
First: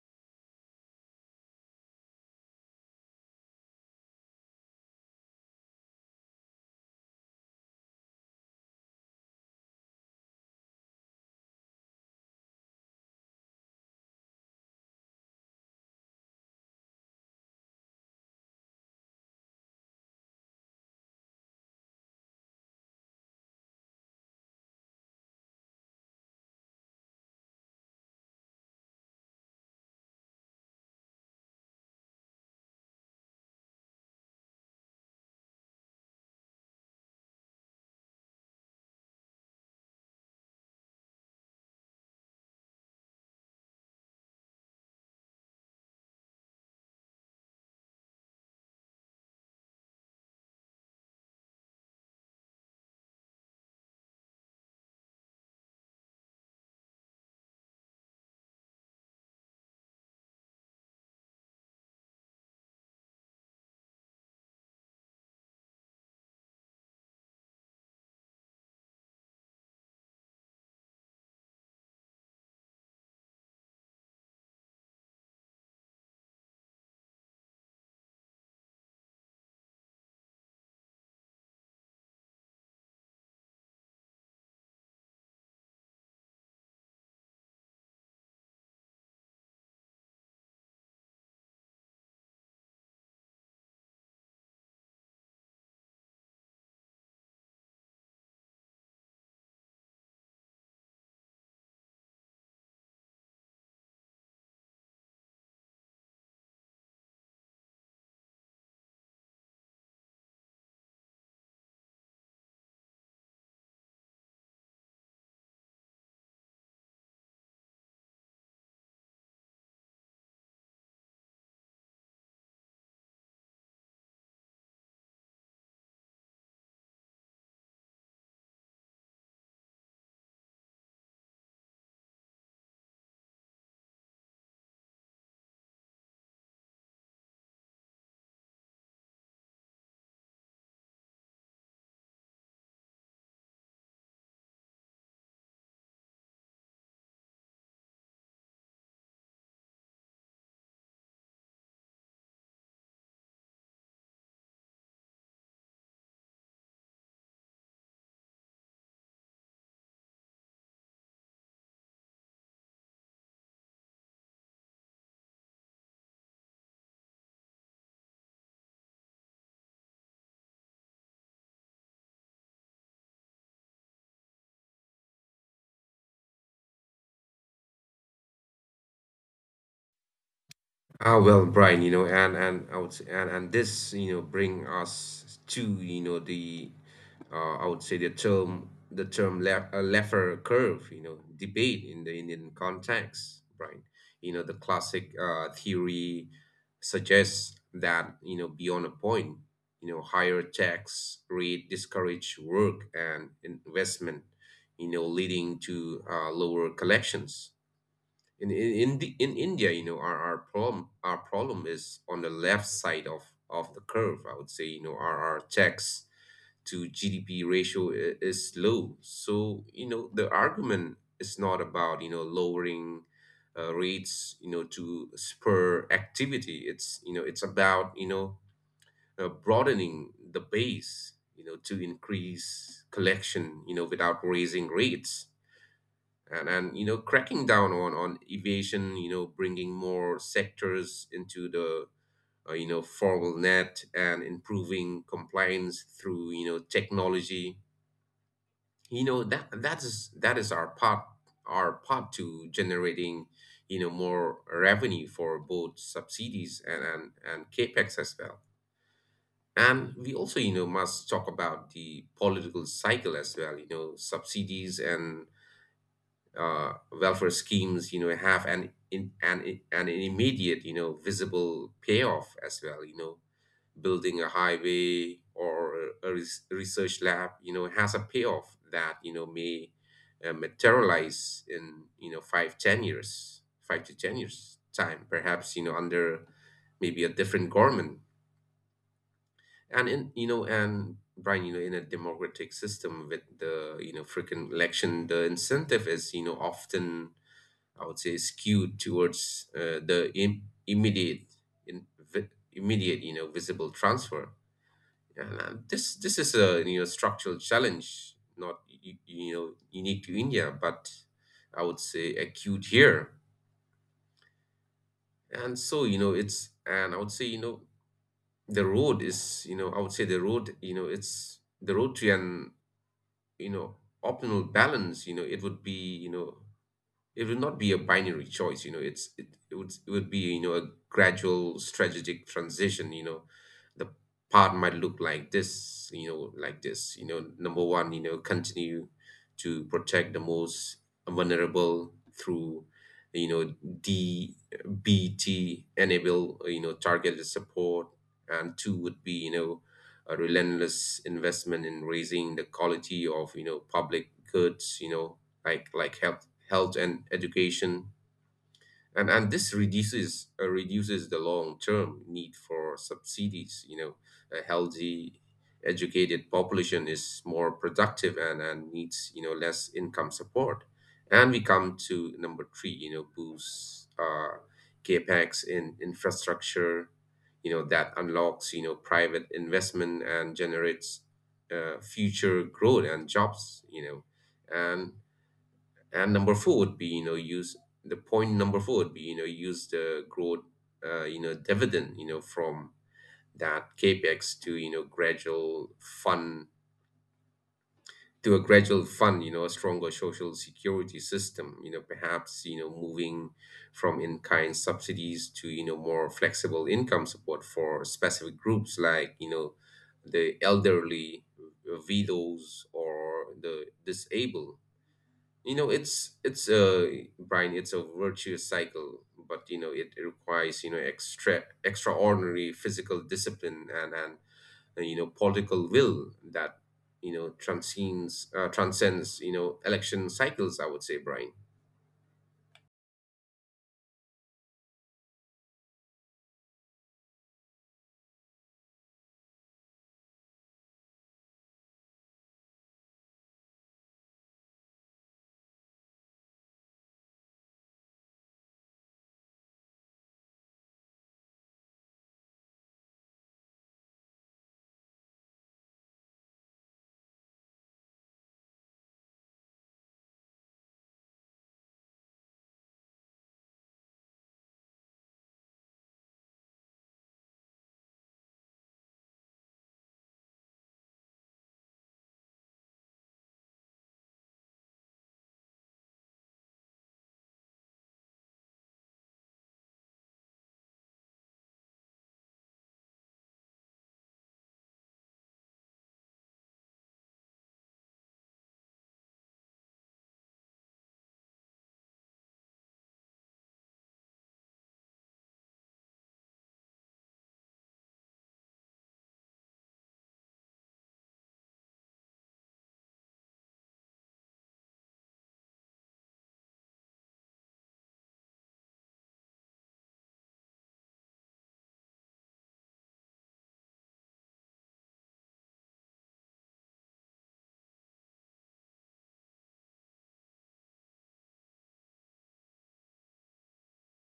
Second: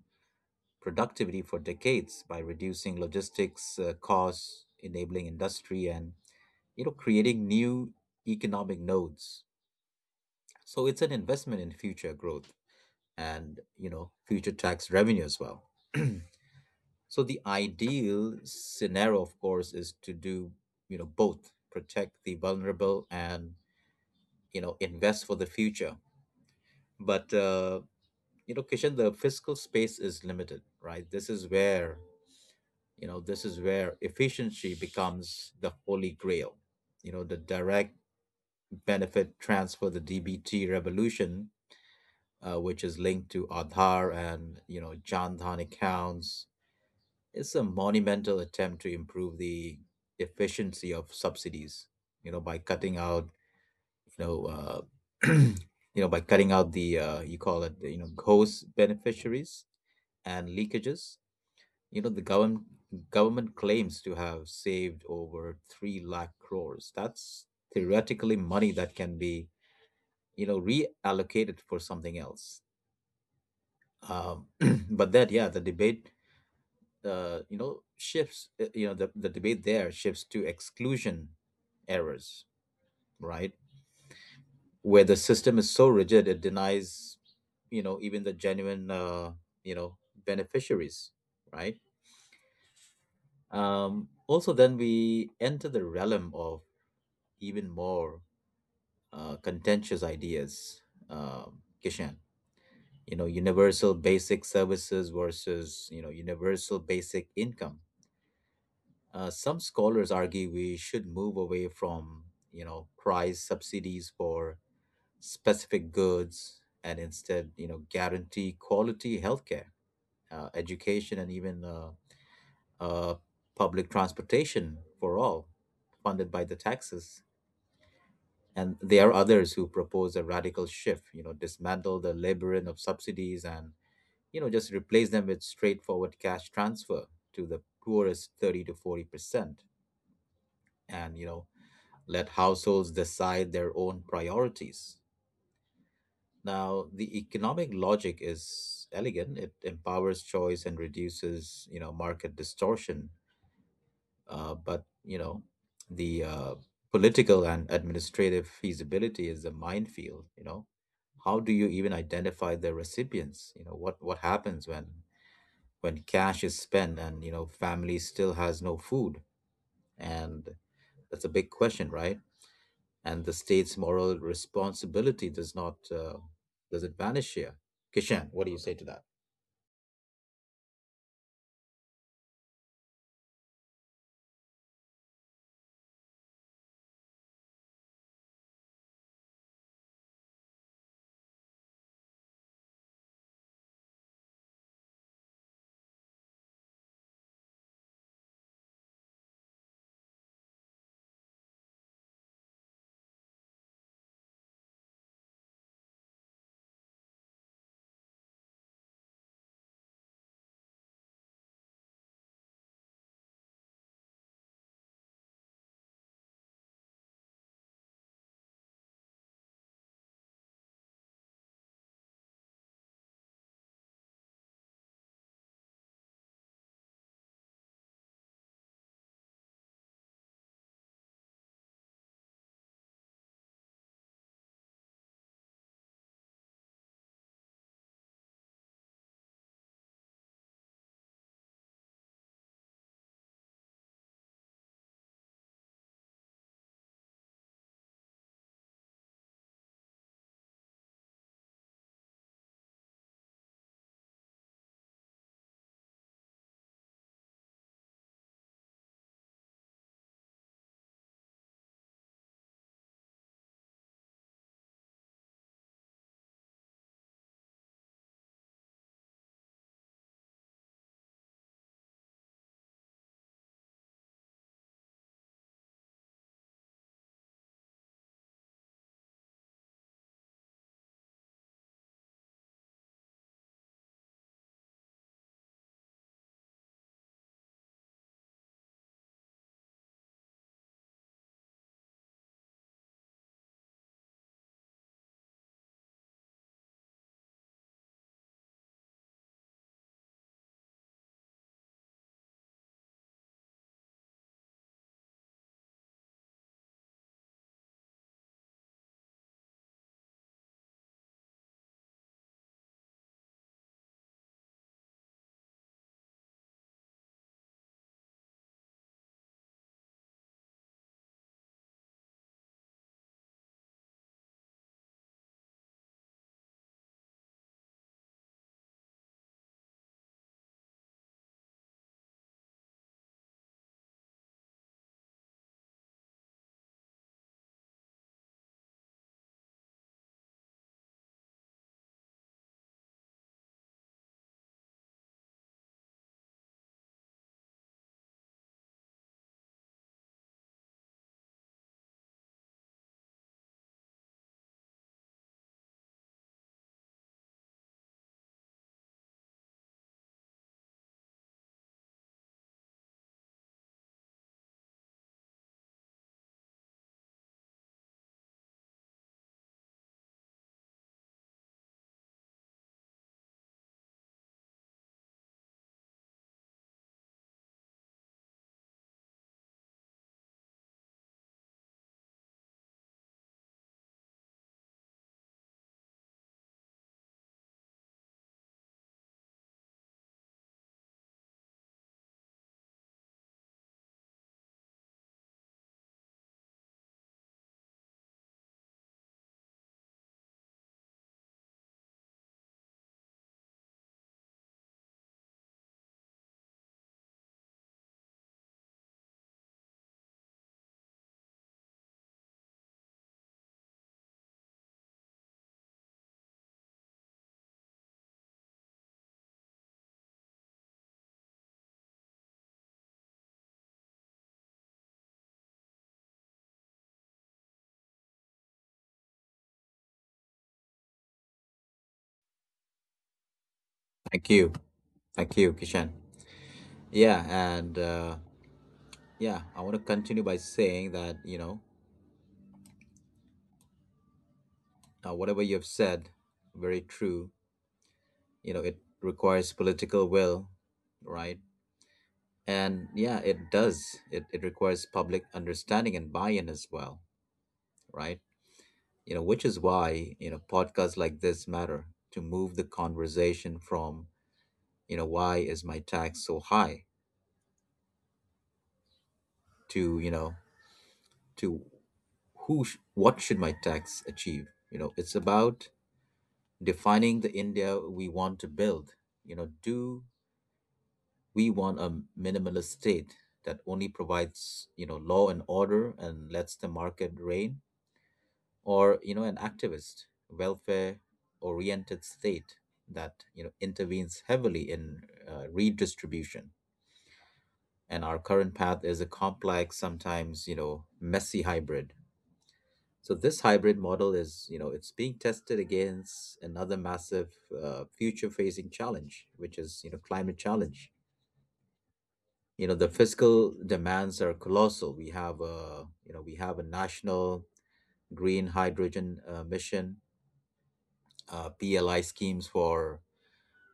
A: productivity for decades by reducing logistics costs, enabling industry, and, you know, creating new economic nodes. So it's an investment in future growth and, you know, future tax revenue as well. So the ideal scenario, of course, is to do, you know, both: protect the vulnerable and, you know, invest for the future. But, you know, Kishan, the fiscal space is limited, right? This is where, efficiency becomes the holy grail. You know, the direct benefit transfer, the DBT revolution, which is linked to Aadhaar and, you know, Jan Dhan accounts. It's a monumental attempt to improve the efficiency of subsidies, you know, by cutting out, you know, uh, you know, by cutting out the you call it, you know, ghost beneficiaries and leakages. You know, the government claims to have saved over three lakh crores. That's theoretically money that can be, you know, reallocated for something else. um, but that, yeah, the debate, you know, shifts, you know, the debate there shifts to exclusion errors, right, where the system is so rigid it denies, you know, even the genuine, you know, beneficiaries, right. Also then we enter the realm of even more contentious ideas, Kishan. You know, universal basic services versus, you know, universal basic income. Some scholars argue we should move away from, you know, price subsidies for specific goods and instead, you know, guarantee quality healthcare, education, and even uh, public transportation for all, funded by the taxes. And there are others who propose a radical shift, you know, dismantle the labyrinth of subsidies and, you know, just replace them with straightforward cash transfer to the poorest 30 to 40%. And, you know, let households decide their own priorities. Now, the economic logic is elegant. It empowers choice and reduces, you know, market distortion. But you know, the political and administrative feasibility is a minefield. You know, how do you even identify the recipients? You know, what happens when cash is spent and, you know, family still has no food? And that's a big question, right? And the state's moral responsibility does not, does it vanish here, Kishan? What do you say to that?
B: Well, Brian, you know, and I would say, and this, bring us to, I would say, the term Le Laffer curve, debate in the Indian context, Brian. The classic theory suggests that, beyond a point, higher tax rate discourage work and investment, leading to lower collections in India. Our problem is on the left side of the curve. I would say, our tax to GDP ratio, is low. So, the argument is not about, lowering rates, to spur activity. It's about, broadening the base, to increase collection, without raising rates. And cracking down on evasion, bringing more sectors into the formal net, and improving compliance through technology. That is our part, to generating more revenue, for both subsidies and capex as well. And we also, must talk about the political cycle as well. Subsidies and welfare schemes, have an in, an an immediate, visible payoff as well. Building a highway, or a research lab, has a payoff that may materialize in, 5 to 10 years time, perhaps, under maybe a different government. And Brian, in a democratic system with the, frequent election, the incentive is often, I would say, skewed towards, the in- immediate, visible transfer. Yeah. And this is a, structural challenge, not unique to India, but I would say acute here. And so, you know it's and I would say, you know the road is you know I would say, the road to an, you know optimal balance. It would be it would not be a binary choice. It would be a gradual strategic transition. The path might look like this: number one, continue to protect the most vulnerable through you know DBT enable targeted support. And two would be a relentless investment in raising the quality of public goods, like health and education. And this reduces reduces the long term need for subsidies. A healthy, educated population is more productive and needs less income support. And we come to number three. Boost capex in infrastructure. That unlocks private investment and generates future growth and jobs. And and number four would be you know use the point number four would be use the growth dividend from that capex fund to a gradual fund, a stronger social security system, perhaps moving from in-kind subsidies to more flexible income support for specific groups like the elderly, widows, or the disabled. It's a virtuous cycle, but it requires extraordinary physical discipline and political will that transcends transcends election cycles, I would say, Brian.
A: Thank you thank you Kishan. Yeah, and yeah, I want to continue by saying that, you know, whatever you have said, very true. You know, it requires political will, right? And yeah, it does. It requires public understanding and buy-in as well, right? You know, which is why, you know, podcasts like this matter, to move the conversation from, you know, why is my tax so high to, you know, to what should my tax achieve. You know, it's about defining the India we want to build. You know, do we want a minimalist state that only provides, you know, law and order and lets the market reign, or, you know, an activist, welfare oriented state that, you know, intervenes heavily in redistribution? And our current path is a complex, sometimes, you know, messy hybrid. So this hybrid model is, you know, it's being tested against another massive future-facing challenge, which is, you know, climate challenge. You know, the fiscal demands are colossal. We have a, you know, we have a national green hydrogen mission, PLI schemes for,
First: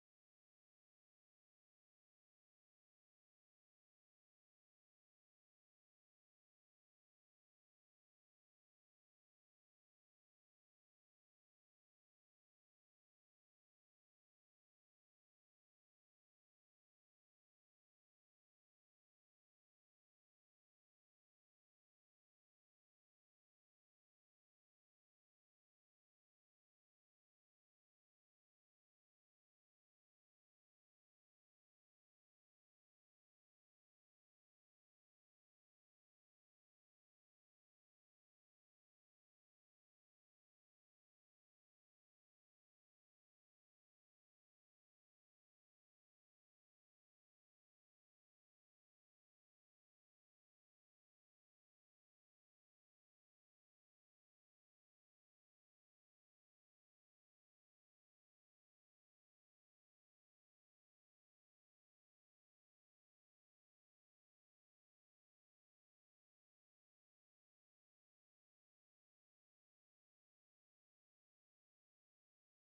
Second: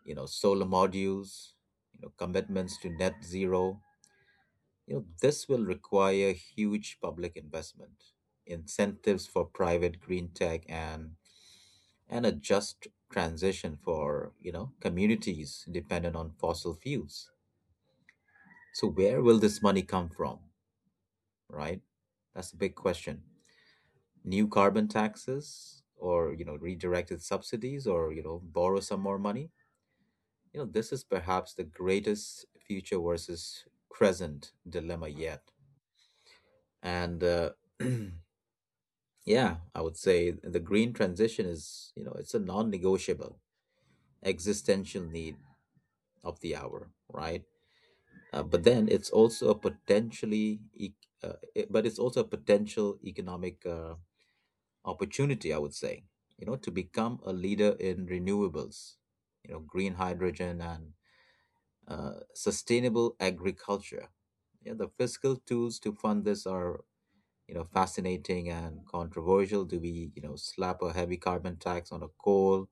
A: you know, solar modules, you know, commitments to net zero. You know, this will require huge public investment, incentives for private green tech, and a just transition for, you know, communities dependent on fossil fuels. So where will this money come from, right? That's a big question. New carbon taxes, or, you know, redirected subsidies, or, you know, borrow some more money. You know, this is perhaps the greatest future versus present dilemma yet, and yeah, I would say the green transition is, you know, it's a non-negotiable existential need of the hour, right? But then it's also a potentially, e- it- but it's also a potential economic opportunity, I would say, you know, to become a leader in renewables, you know, green hydrogen, and sustainable agriculture. Yeah, the fiscal tools to fund this are, you know, fascinating and controversial. Do we, you know, slap a heavy carbon tax on a coal,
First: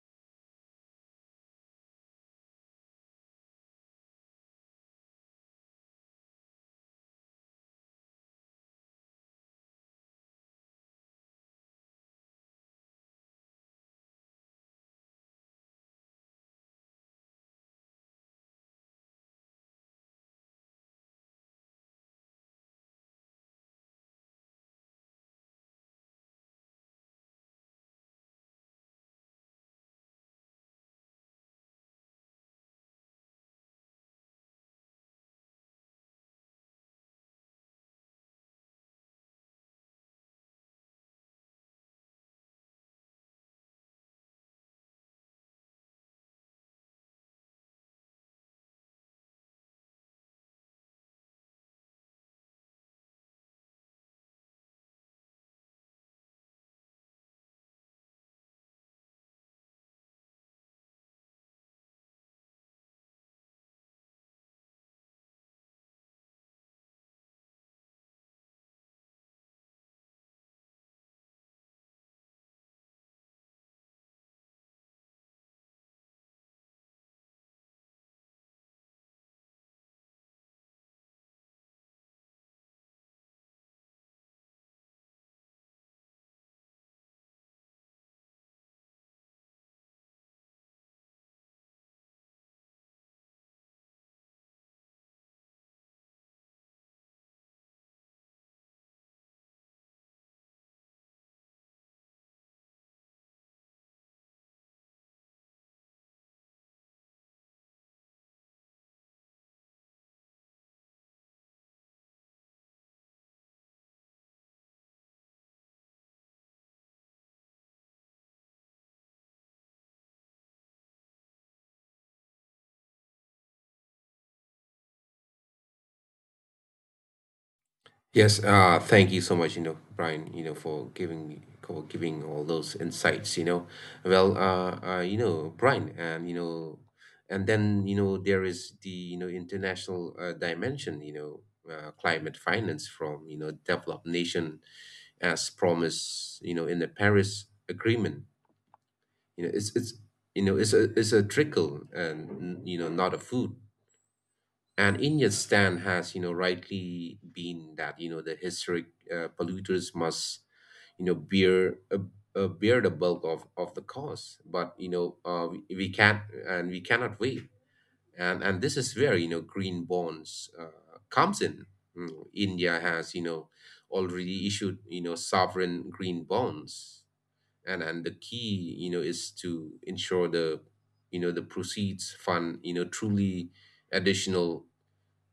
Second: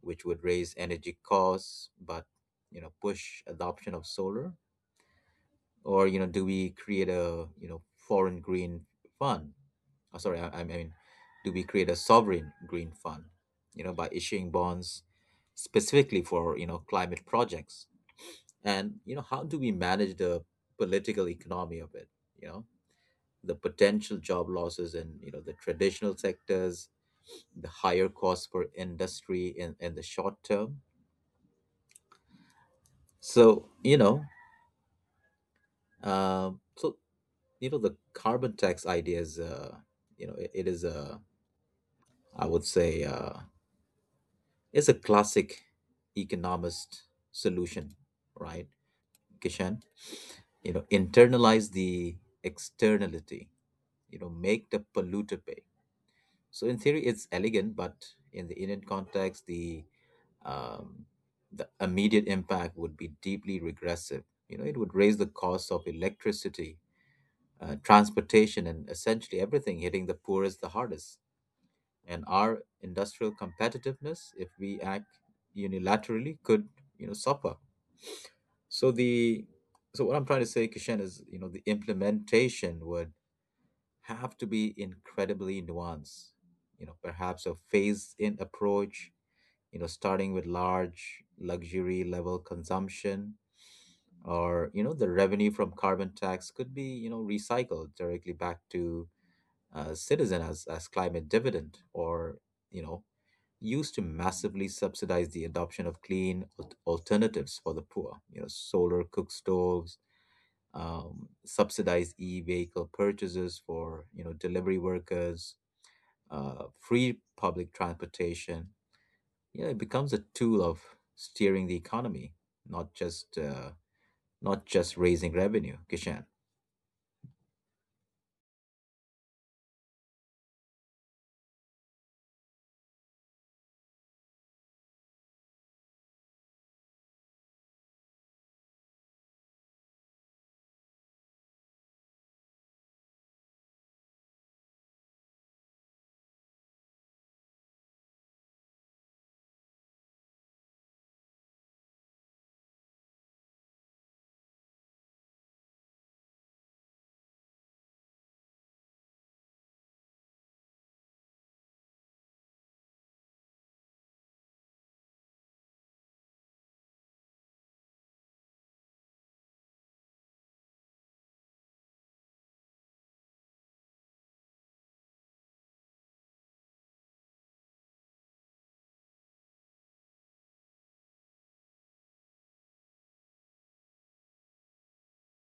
A: which would raise energy costs, but, you know, push adoption of solar? Or, you know, do we create a, you know, foreign green fund? Oh, sorry, I mean, do we create a sovereign green fund, you know, by issuing bonds specifically for, you know, climate projects? And, you know, how do we manage the political economy of it? You know, the potential job losses in, you know, the traditional sectors, the higher costs for industry in the short term. So, you know, so you know the carbon tax idea is, you know, it is a, I would say, it's a classic economist solution, right, Kishan? You know, internalize the externality, you know, make the polluter pay. So in theory it's elegant, but in the Indian context, um, the immediate impact would be deeply regressive. You know, it would raise the cost of electricity, transportation, and essentially everything, hitting the poorest the hardest. And our industrial competitiveness, if we act unilaterally, could, you know, suffer. So the so what I'm trying to say, Kishan, is, you know, the implementation would have to be incredibly nuanced. You know, perhaps a phased-in approach, you know, starting with large luxury level consumption, or, you know, the revenue from carbon tax could be, you know, recycled directly back to citizen as climate dividend, or, you know, used to massively subsidize the adoption of clean alternatives for the poor, you know, solar cook stoves, subsidized e-vehicle purchases for, you know, delivery workers, free public transportation, yeah, it becomes a tool of steering the economy, not just not just raising revenue, Kishan.
B: Yes, thank you so much, Brian, for giving all those insights. Well, Brian, and then there is the international dimension, climate finance from developed nation, as promised, in the Paris Agreement. You know, it's you know it's a trickle and you know not a food. And India's stand has, rightly been that, the historic polluters must, you know, bear uh, bear the bulk of the cost. But we can't and we cannot wait. And this is where green bonds comes in. India has, already issued, sovereign green bonds. And the key, is to ensure the proceeds fund, truly additional,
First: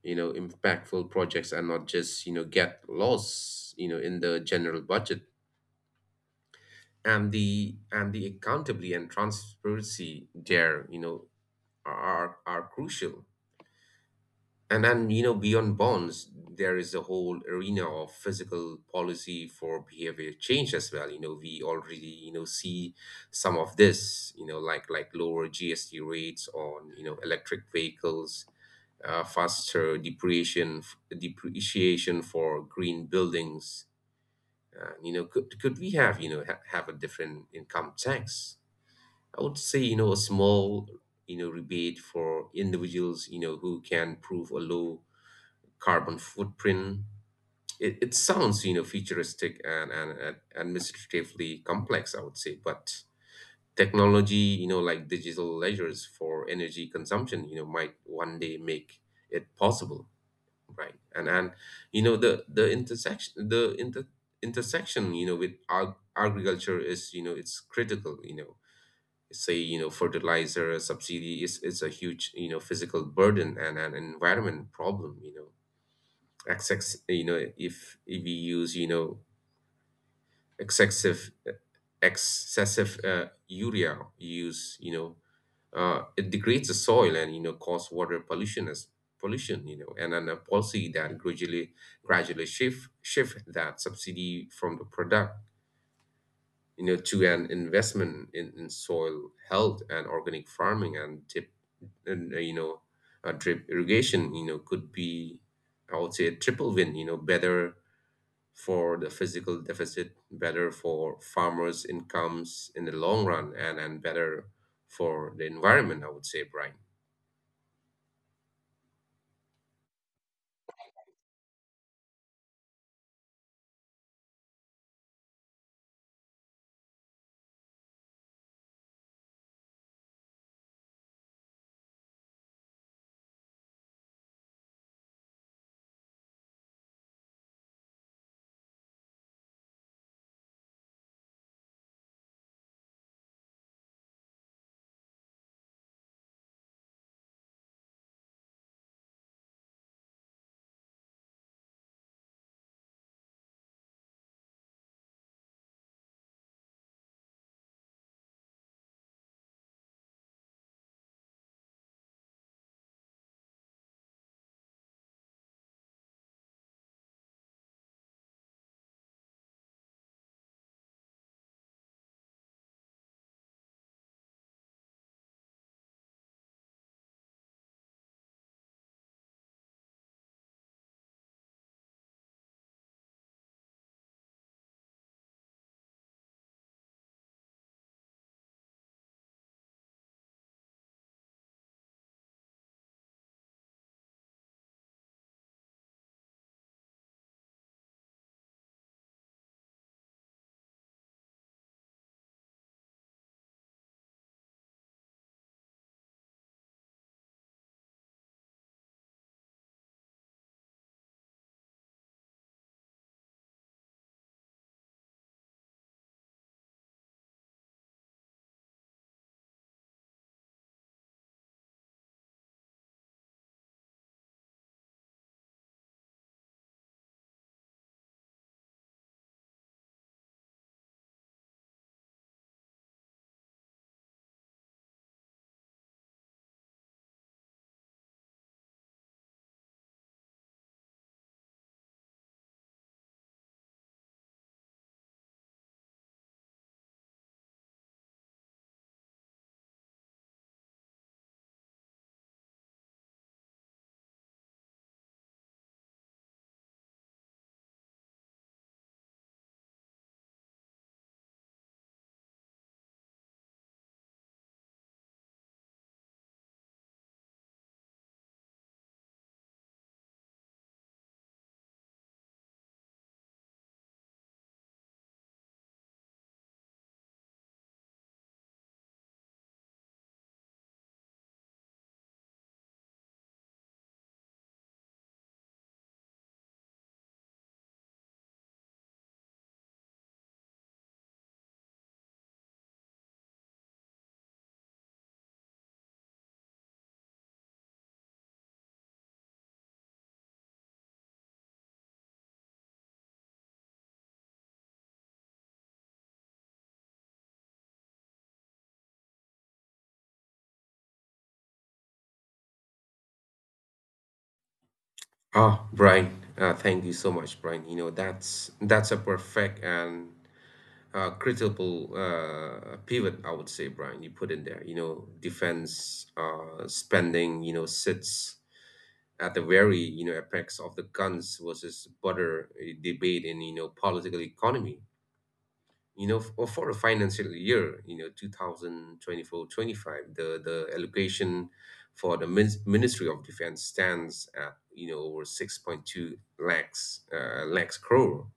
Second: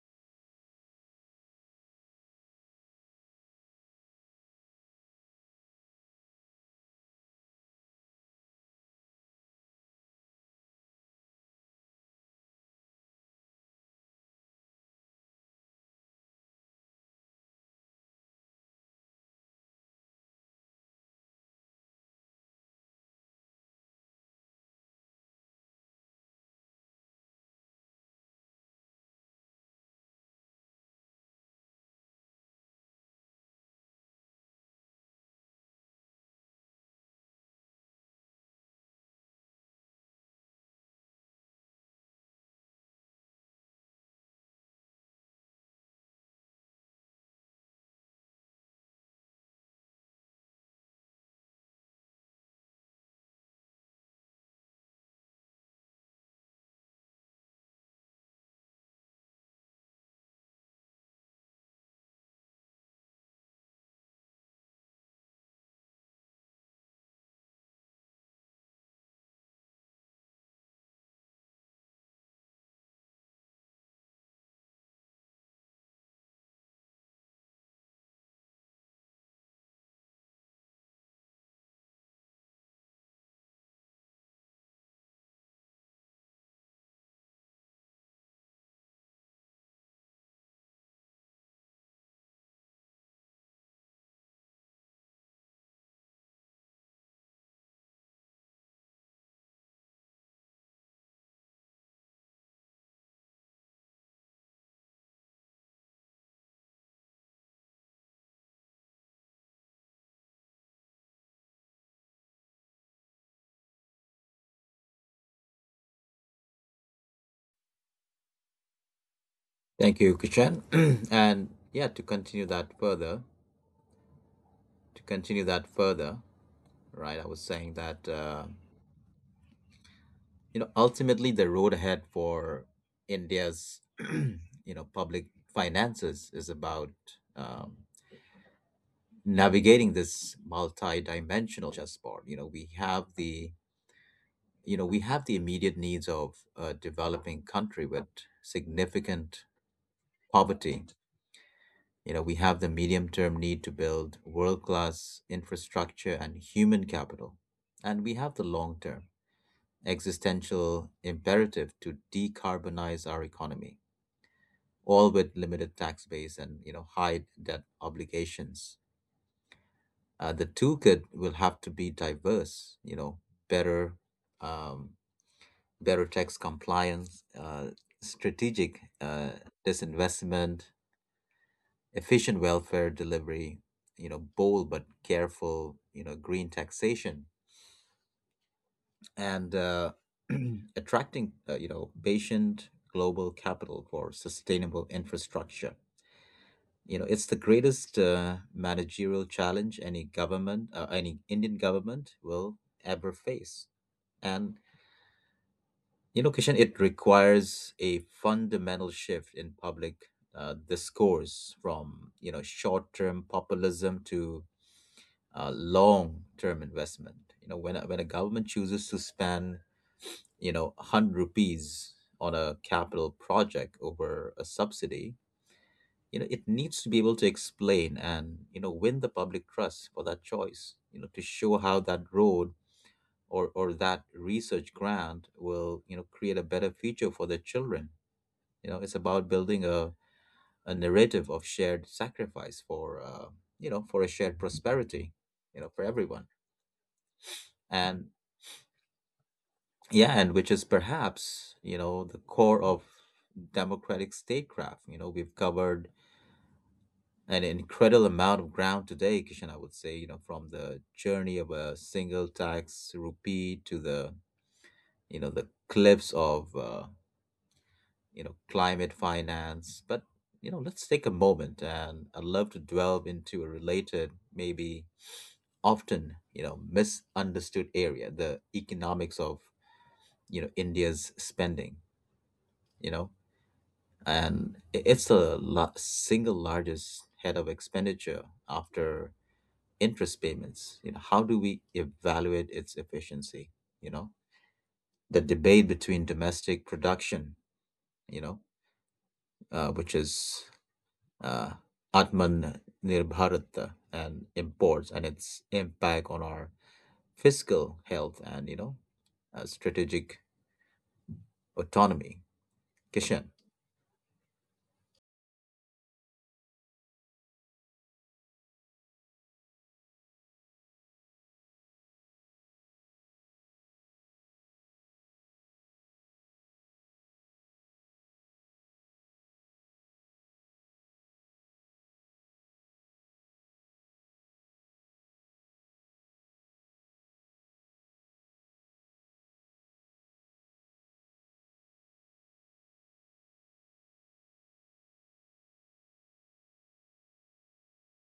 B: impactful projects and not just get lost in the general budget, and the accountability and transparency there are crucial. And then, beyond bonds, there is a whole arena of physical policy for behavior change as well. We already see some of this, like lower GST rates on electric vehicles, faster depreciation for green buildings. Could we have have a different income tax? I would say, a small, rebate for individuals who can prove a low carbon footprint. It sounds futuristic, and administratively complex, I would say. But technology, like digital ledgers for energy consumption, might one day make it possible, right? And and you know the the intersection intersection with agriculture is, it's critical. Say fertilizer subsidy is a huge, physical burden and an environment problem. You know excess you know if if we use excessive excessive urea use, it degrades the soil and, cause water pollution as pollution and then a policy that gradually shift shift that subsidy from the product, to an investment in soil health and organic farming, and, drip irrigation, could be, I would say, a triple win, better for the physical deficit, better for farmers incomes in the long run, and better for the environment, I would say, Brian.
A: Thank you, Kishan. And yeah, to continue that further, to continue that further, right? I was saying that. You know, ultimately the road ahead for india's you know public finances is about, um, navigating this multi-dimensional chessboard. You know we have the immediate needs of a developing country with significant poverty. You know, we have the medium term need to build world class infrastructure and human capital, and we have the long term existential imperative to decarbonize our economy, all with limited tax base and you know high debt obligations. The toolkit will have to be diverse, you know, better, um, better tax compliance, strategic disinvestment, efficient welfare delivery, you know, bold but careful, you know, green taxation, and attracting, you know, patient global capital for sustainable infrastructure. You know, it's the greatest managerial challenge any government, any Indian government will ever face. And, you know, Kishan, it requires a fundamental shift in public discourse from, you know, short-term populism to long-term investment. You know, when a government chooses to spend, you know, 100 rupees on a capital project over a subsidy, you know it needs to be able to explain and you know win the public trust for that choice, you know, to show how that road or that research grant will you know create a better future for the children. You know, it's about building a narrative of shared sacrifice for you know for a shared prosperity, you know, for everyone. And yeah, and which is perhaps you know the core of democratic statecraft. You know, we've covered an incredible amount of ground today, Kishan, I would say, you know, from the journey of a single tax rupee to the, you know, the cliffs of, you know, climate finance. But, you know, let's take a moment and I'd love to delve into a related, maybe often, you know, misunderstood area, the economics of, you know, India's spending, you know, and it's the single largest head of expenditure after interest payments. You know, how do we evaluate its efficiency? You know, the debate between domestic production, you know, which is uh, atman nirbharata, and imports, and its impact on our fiscal health and you know strategic autonomy, Kishan.
B: Ah, Brian, thank you so much, Brian. You know, that's a perfect and critical pivot, I would say, Brian, you put in there. You know, defense spending, you know, sits at the very, you know, apex of the guns versus butter debate in, you know, political economy. For a financial year, you know, 2024, 25, the allocation for the Ministry of Defense stands at, you know, over 6.2 lakhs, lakhs crore.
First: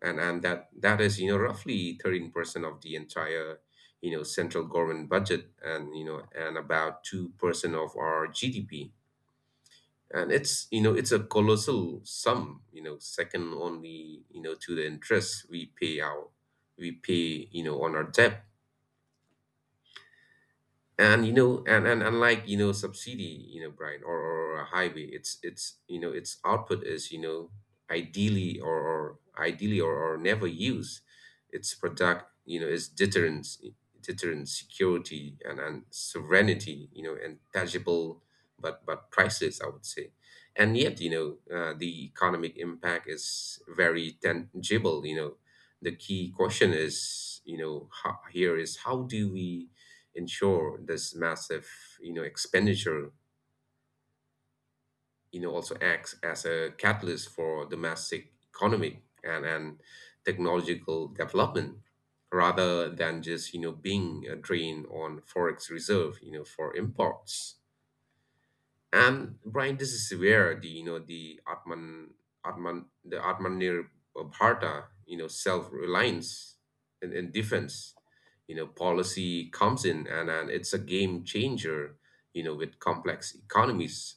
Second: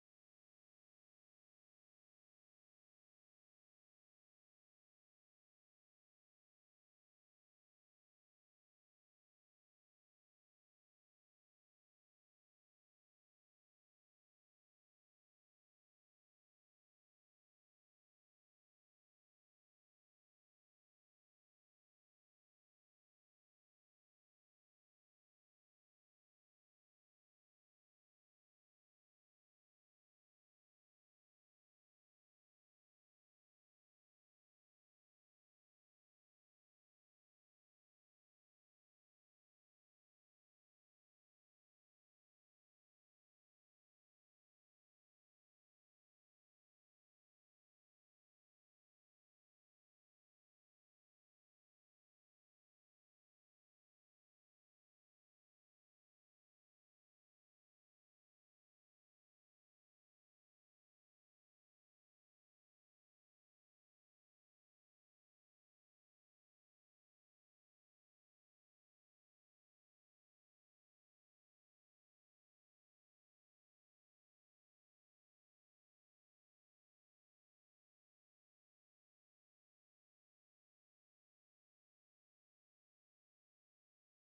B: And that, that is, you know, roughly 13% of the entire, you know, central government budget and, you know, and about 2% of our GDP. And it's a colossal sum, second only, to the interest we pay on our debt. And unlike, subsidy, Brian, or a highway, it's, its output is, ideally or never used. Its product, is deterrence, security, and serenity, and tangible, but priceless, I would say. And yet, the economic impact is very tangible. The key question is, how, here is how do we ensure this massive, expenditure, also acts as a catalyst for domestic economic and technological development, rather than just, being a drain on forex reserve, for imports. And Brian, this is where the Atmanir Bharta, self-reliance and defense, policy comes in, and it's a game changer, with complex economies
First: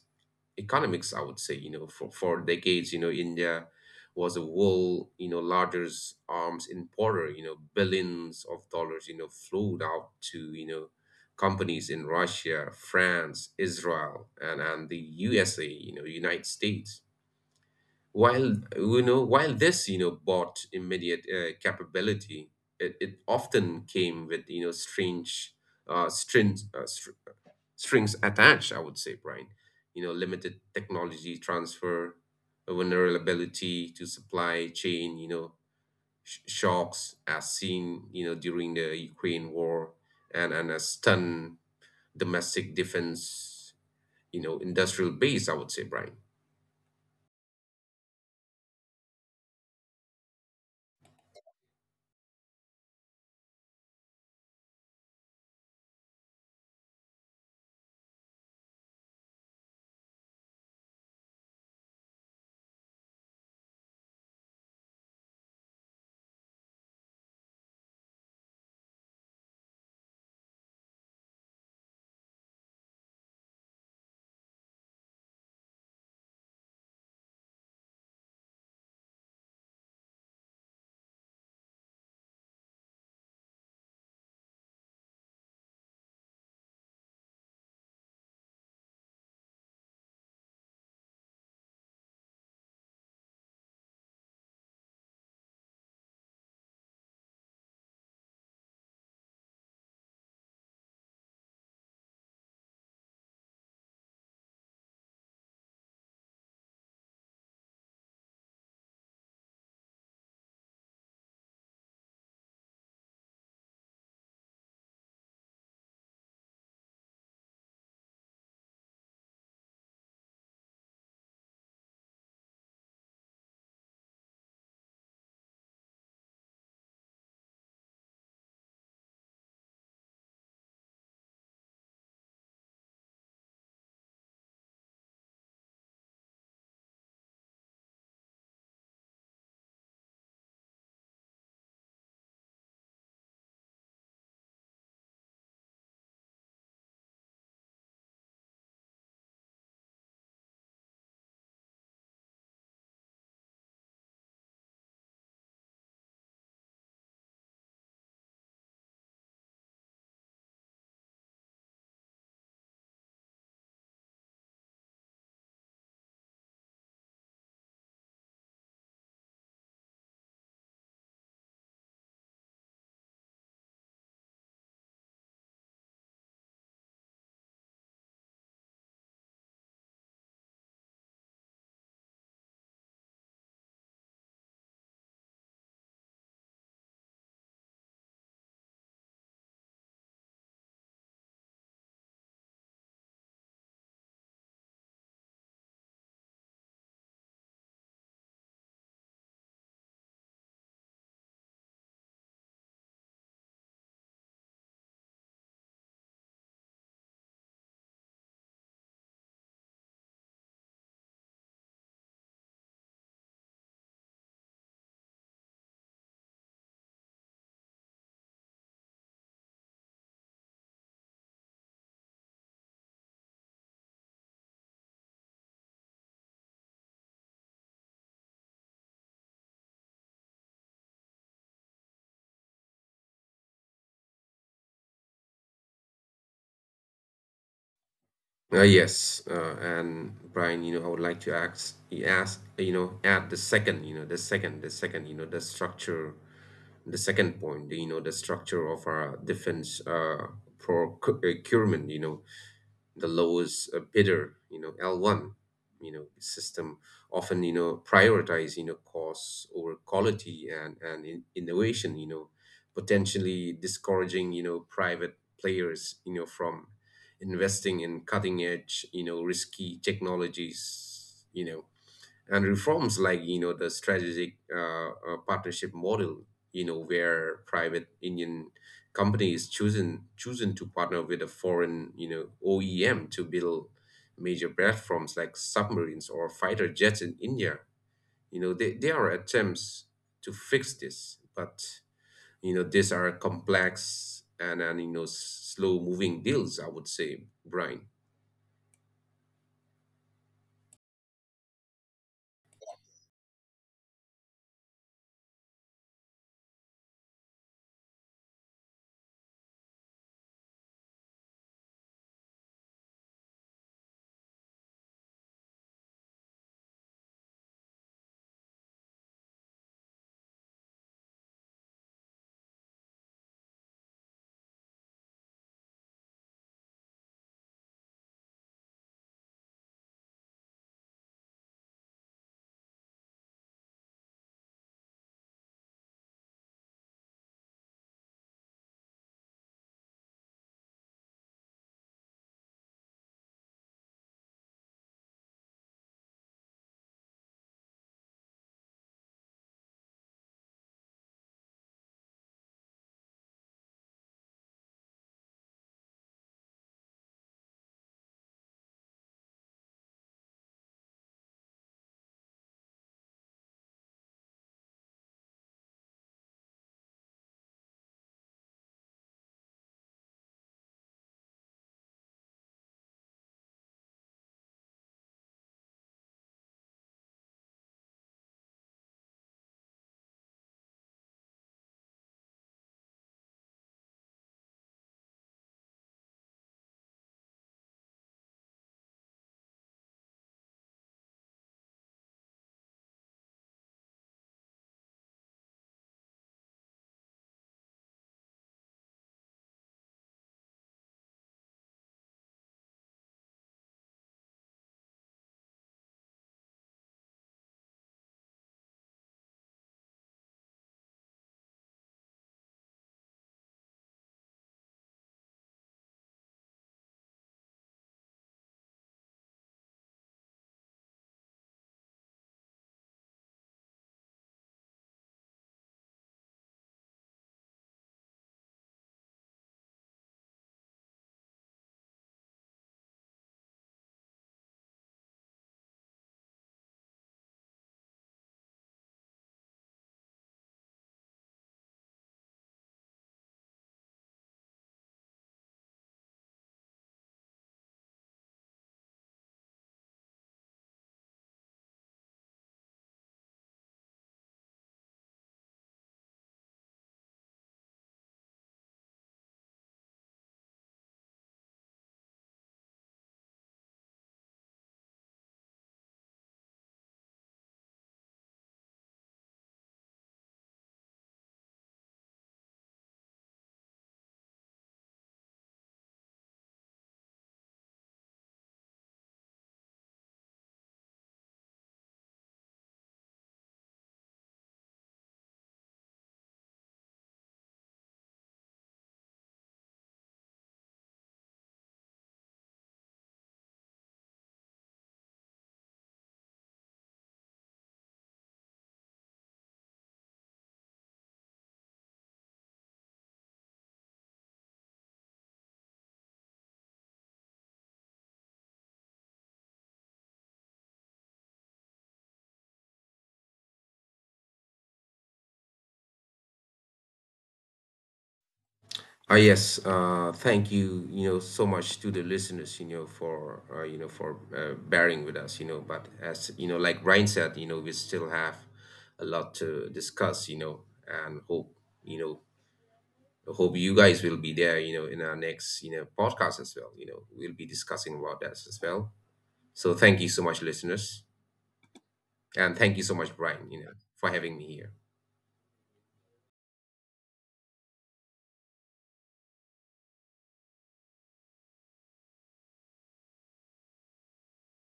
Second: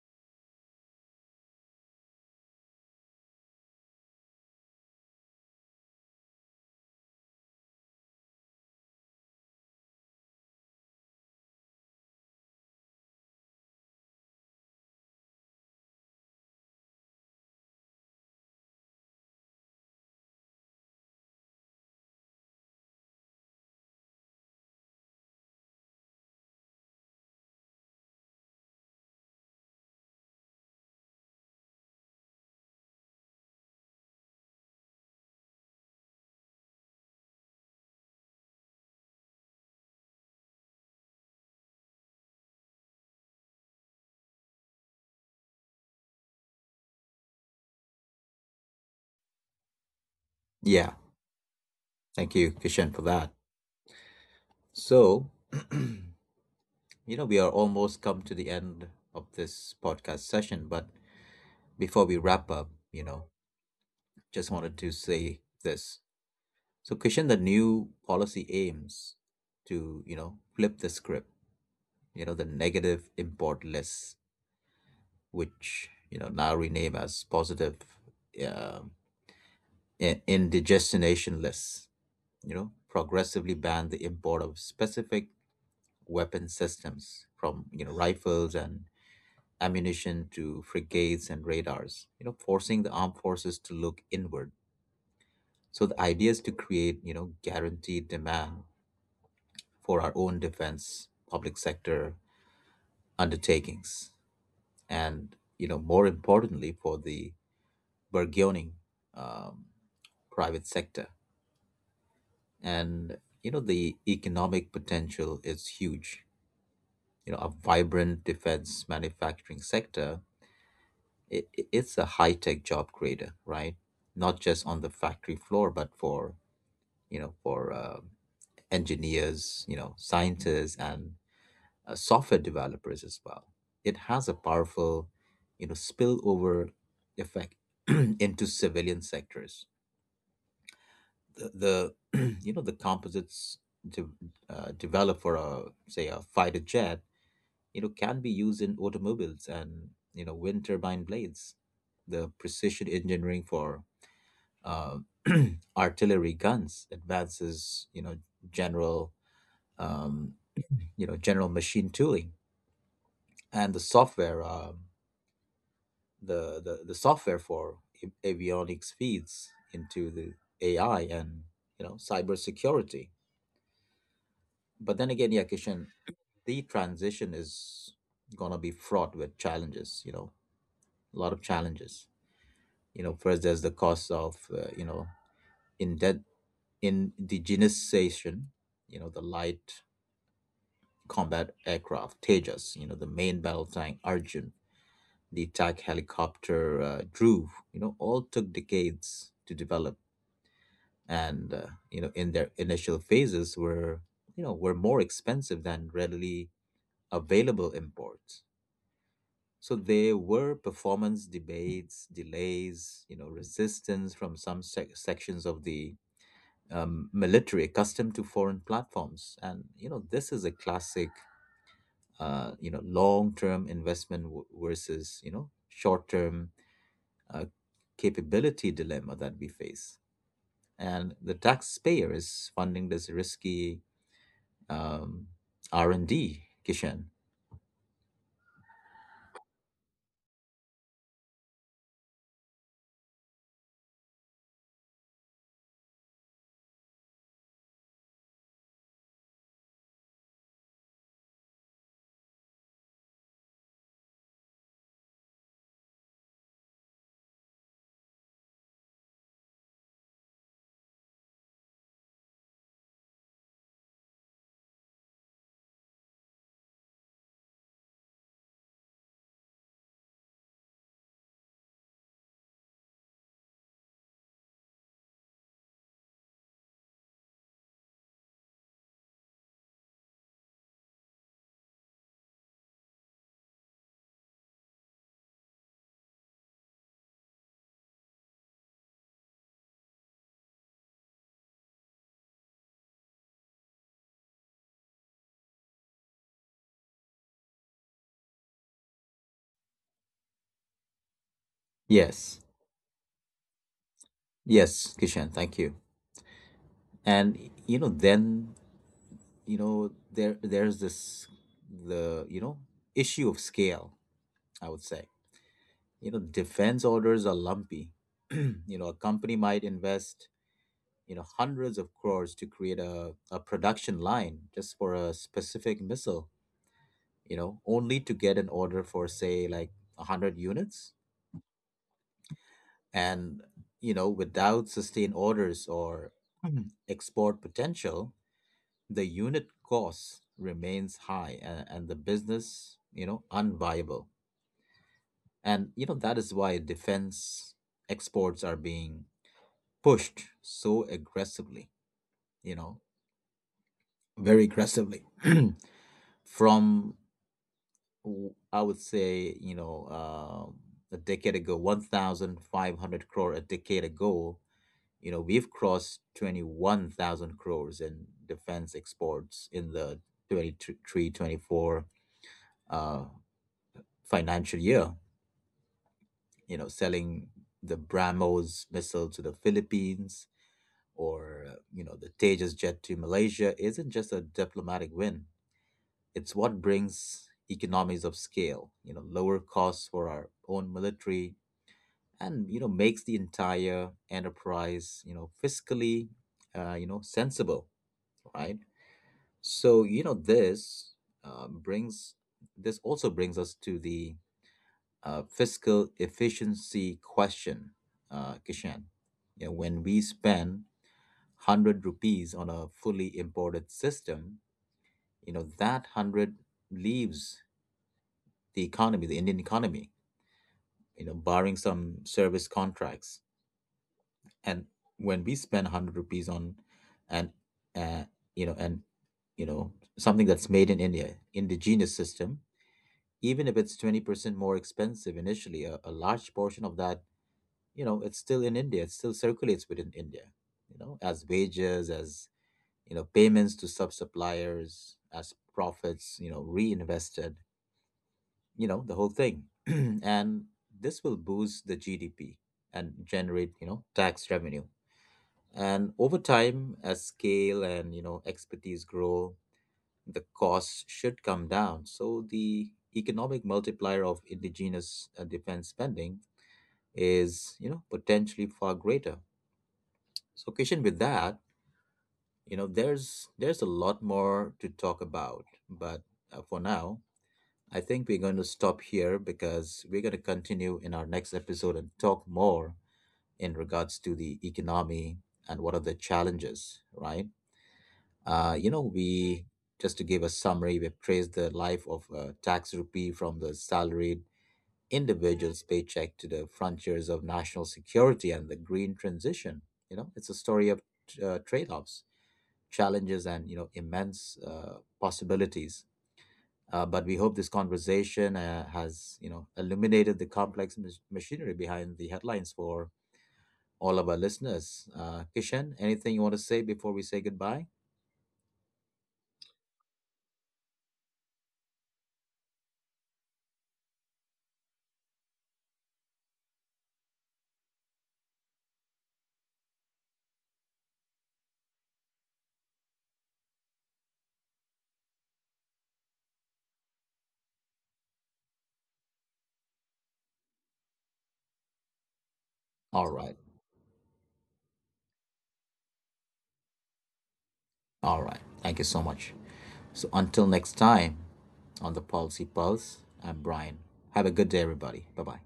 B: economics, I would say. You know, for decades, India was a world, largest arms importer. Billions of dollars, flowed out to, companies in Russia, France, Israel, and the USA, you know, United States. while, while this, bought immediate capability, it often came with, uh, string, uh, strings attached, I would say, Brian. You know, limited technology transfer, a vulnerability to supply chain, shocks as seen, during the Ukraine war, and a stun domestic defense, industrial base, I would say, Brian.
A: Yeah, thank you, Kishan, for that. So, you know, we are almost come to the end of this podcast session, but before we wrap up, you know, just wanted to say this. So, Kishan, the new policy aims to, you know, flip the script. You know, the negative import list, which, you know, now rename as positive, um in indigestionation lists, you know, progressively ban the import of specific weapon systems, from you know rifles and ammunition to frigates and radars, you know, forcing the armed forces to look inward. So the idea is to create you know guaranteed demand for our own defense public sector undertakings, and you know more importantly for the burgeoning, um, private sector. And you know the economic potential is huge. You know, a vibrant defense manufacturing sector, it's a high tech job creator, right? Not just on the factory floor, but for you know for engineers, you know, scientists, and software developers as well. It has a powerful, you know, spillover effect into civilian sectors. The you know the composites de- developed for a say a fighter jet, you know, can be used in automobiles and you know wind turbine blades. The precision engineering for uh, artillery guns, advances, general, um, you know, general machine tooling, and the software, the software for avionics feeds into the AI and you know cybersecurity. But then again, yeah, Kishan, the transition is gonna be fraught with challenges. You know, a lot of challenges. You know, first there's the cost of you know indent indigenization. You know, the light combat aircraft, Tejas, you know, the main battle tank Arjun, the attack helicopter Dhruv, you know, all took decades to develop, and you know, in their initial phases were you know were more expensive than readily available imports. So there were performance debates, delays, you know, resistance from some sections of the military accustomed to foreign platforms, and you know, this is a classic you know long-term investment versus you know short-term uh, capability dilemma that we face, and the taxpayer is funding this risky, um, r&d, Kishan.
B: Yes, and Brian, I would like to add the second, you know, the second, you know, the structure the second point, the structure of our defense procurement. The lowest bidder, L1, system often, prioritize, costs over quality and innovation, potentially discouraging, private players, from investing in cutting edge, risky technologies. And reforms like, the strategic partnership model, where private Indian companies chosen to partner with a foreign, OEM to build major platforms like submarines or fighter jets in India, they are attempts to fix this. but, these are complex, and slow moving deals, I would say, Brian.
A: Yes, yes, Kishan, thank you. And you know, then you know there's this the you know issue of scale, I would say. You know defense orders are lumpy. You know a company might invest you know hundreds of crores to create a production line just for a specific missile, you know, only to get an order for say like 100 units. And you know without sustained orders or export potential, the unit cost remains high, and the business you know unviable. And you know that is why defense exports are being pushed so aggressively, you know, very aggressively, from I would say you know, um a decade ago 1500 crore a decade ago. You know we've crossed 21,000 crores in defense exports in the 23-24 uh, financial year, you know, selling the BrahMos missile to the Philippines, or, you know, the Tejas jet to Malaysia, isn't just a diplomatic win. It's what brings economies of scale, you know, lower costs for our own military, and, you know, makes the entire enterprise, you know, fiscally, you know, sensible, right? So, you know, this, brings, this also brings us to the fiscal efficiency question, Kishan. You know, when we spend 100 rupees on a fully imported system, you know, that 100 leaves the economy, the Indian economy, you know, barring some service contracts. And when we spend 100 rupees on an, uh, you know, and, you know, something that's made in India, indigenous system, even if it's 20% more expensive initially, a large portion of that you know it's still in india. It still circulates within india, you know, as wages, as you know payments to sub suppliers, as profits you know reinvested, you know, the whole thing. And this will boost the gdp and generate you know tax revenue, and over time as scale and you know expertise grow, the costs should come down. So the economic multiplier of indigenous defense spending is you know potentially far greater. So, Kishan, with that, you know, there's a lot more to talk about, but for now, I think we're going to stop here because we're going to continue in our next episode and talk more in regards to the economy and what are the challenges, right? You know, we, just to give a summary, we praised the life of a tax rupee from the salaried individual's paycheck to the frontiers of national security and the green transition. You know, it's a story of trade-offs, challenges, and you know immense possibilities. But we hope this conversation has you know illuminated the complex machinery behind the headlines for all of our listeners. Kishan, anything you want to say before we say goodbye?
B: Yes, thank you, so much to the listeners, you know for bearing with us. You know. But as you know, like Brian said, we still have a lot to discuss, and you know hope you guys will be there, in our next, podcast as well. You know, we'll be discussing about that as well. So thank you so much, listeners,
A: All right,
B: and thank you so much, Brian, for having me here.
A: all right. Thank you so much. So until next time on the Policy Pulse, I'm Brian. Have a good day, everybody. Bye bye.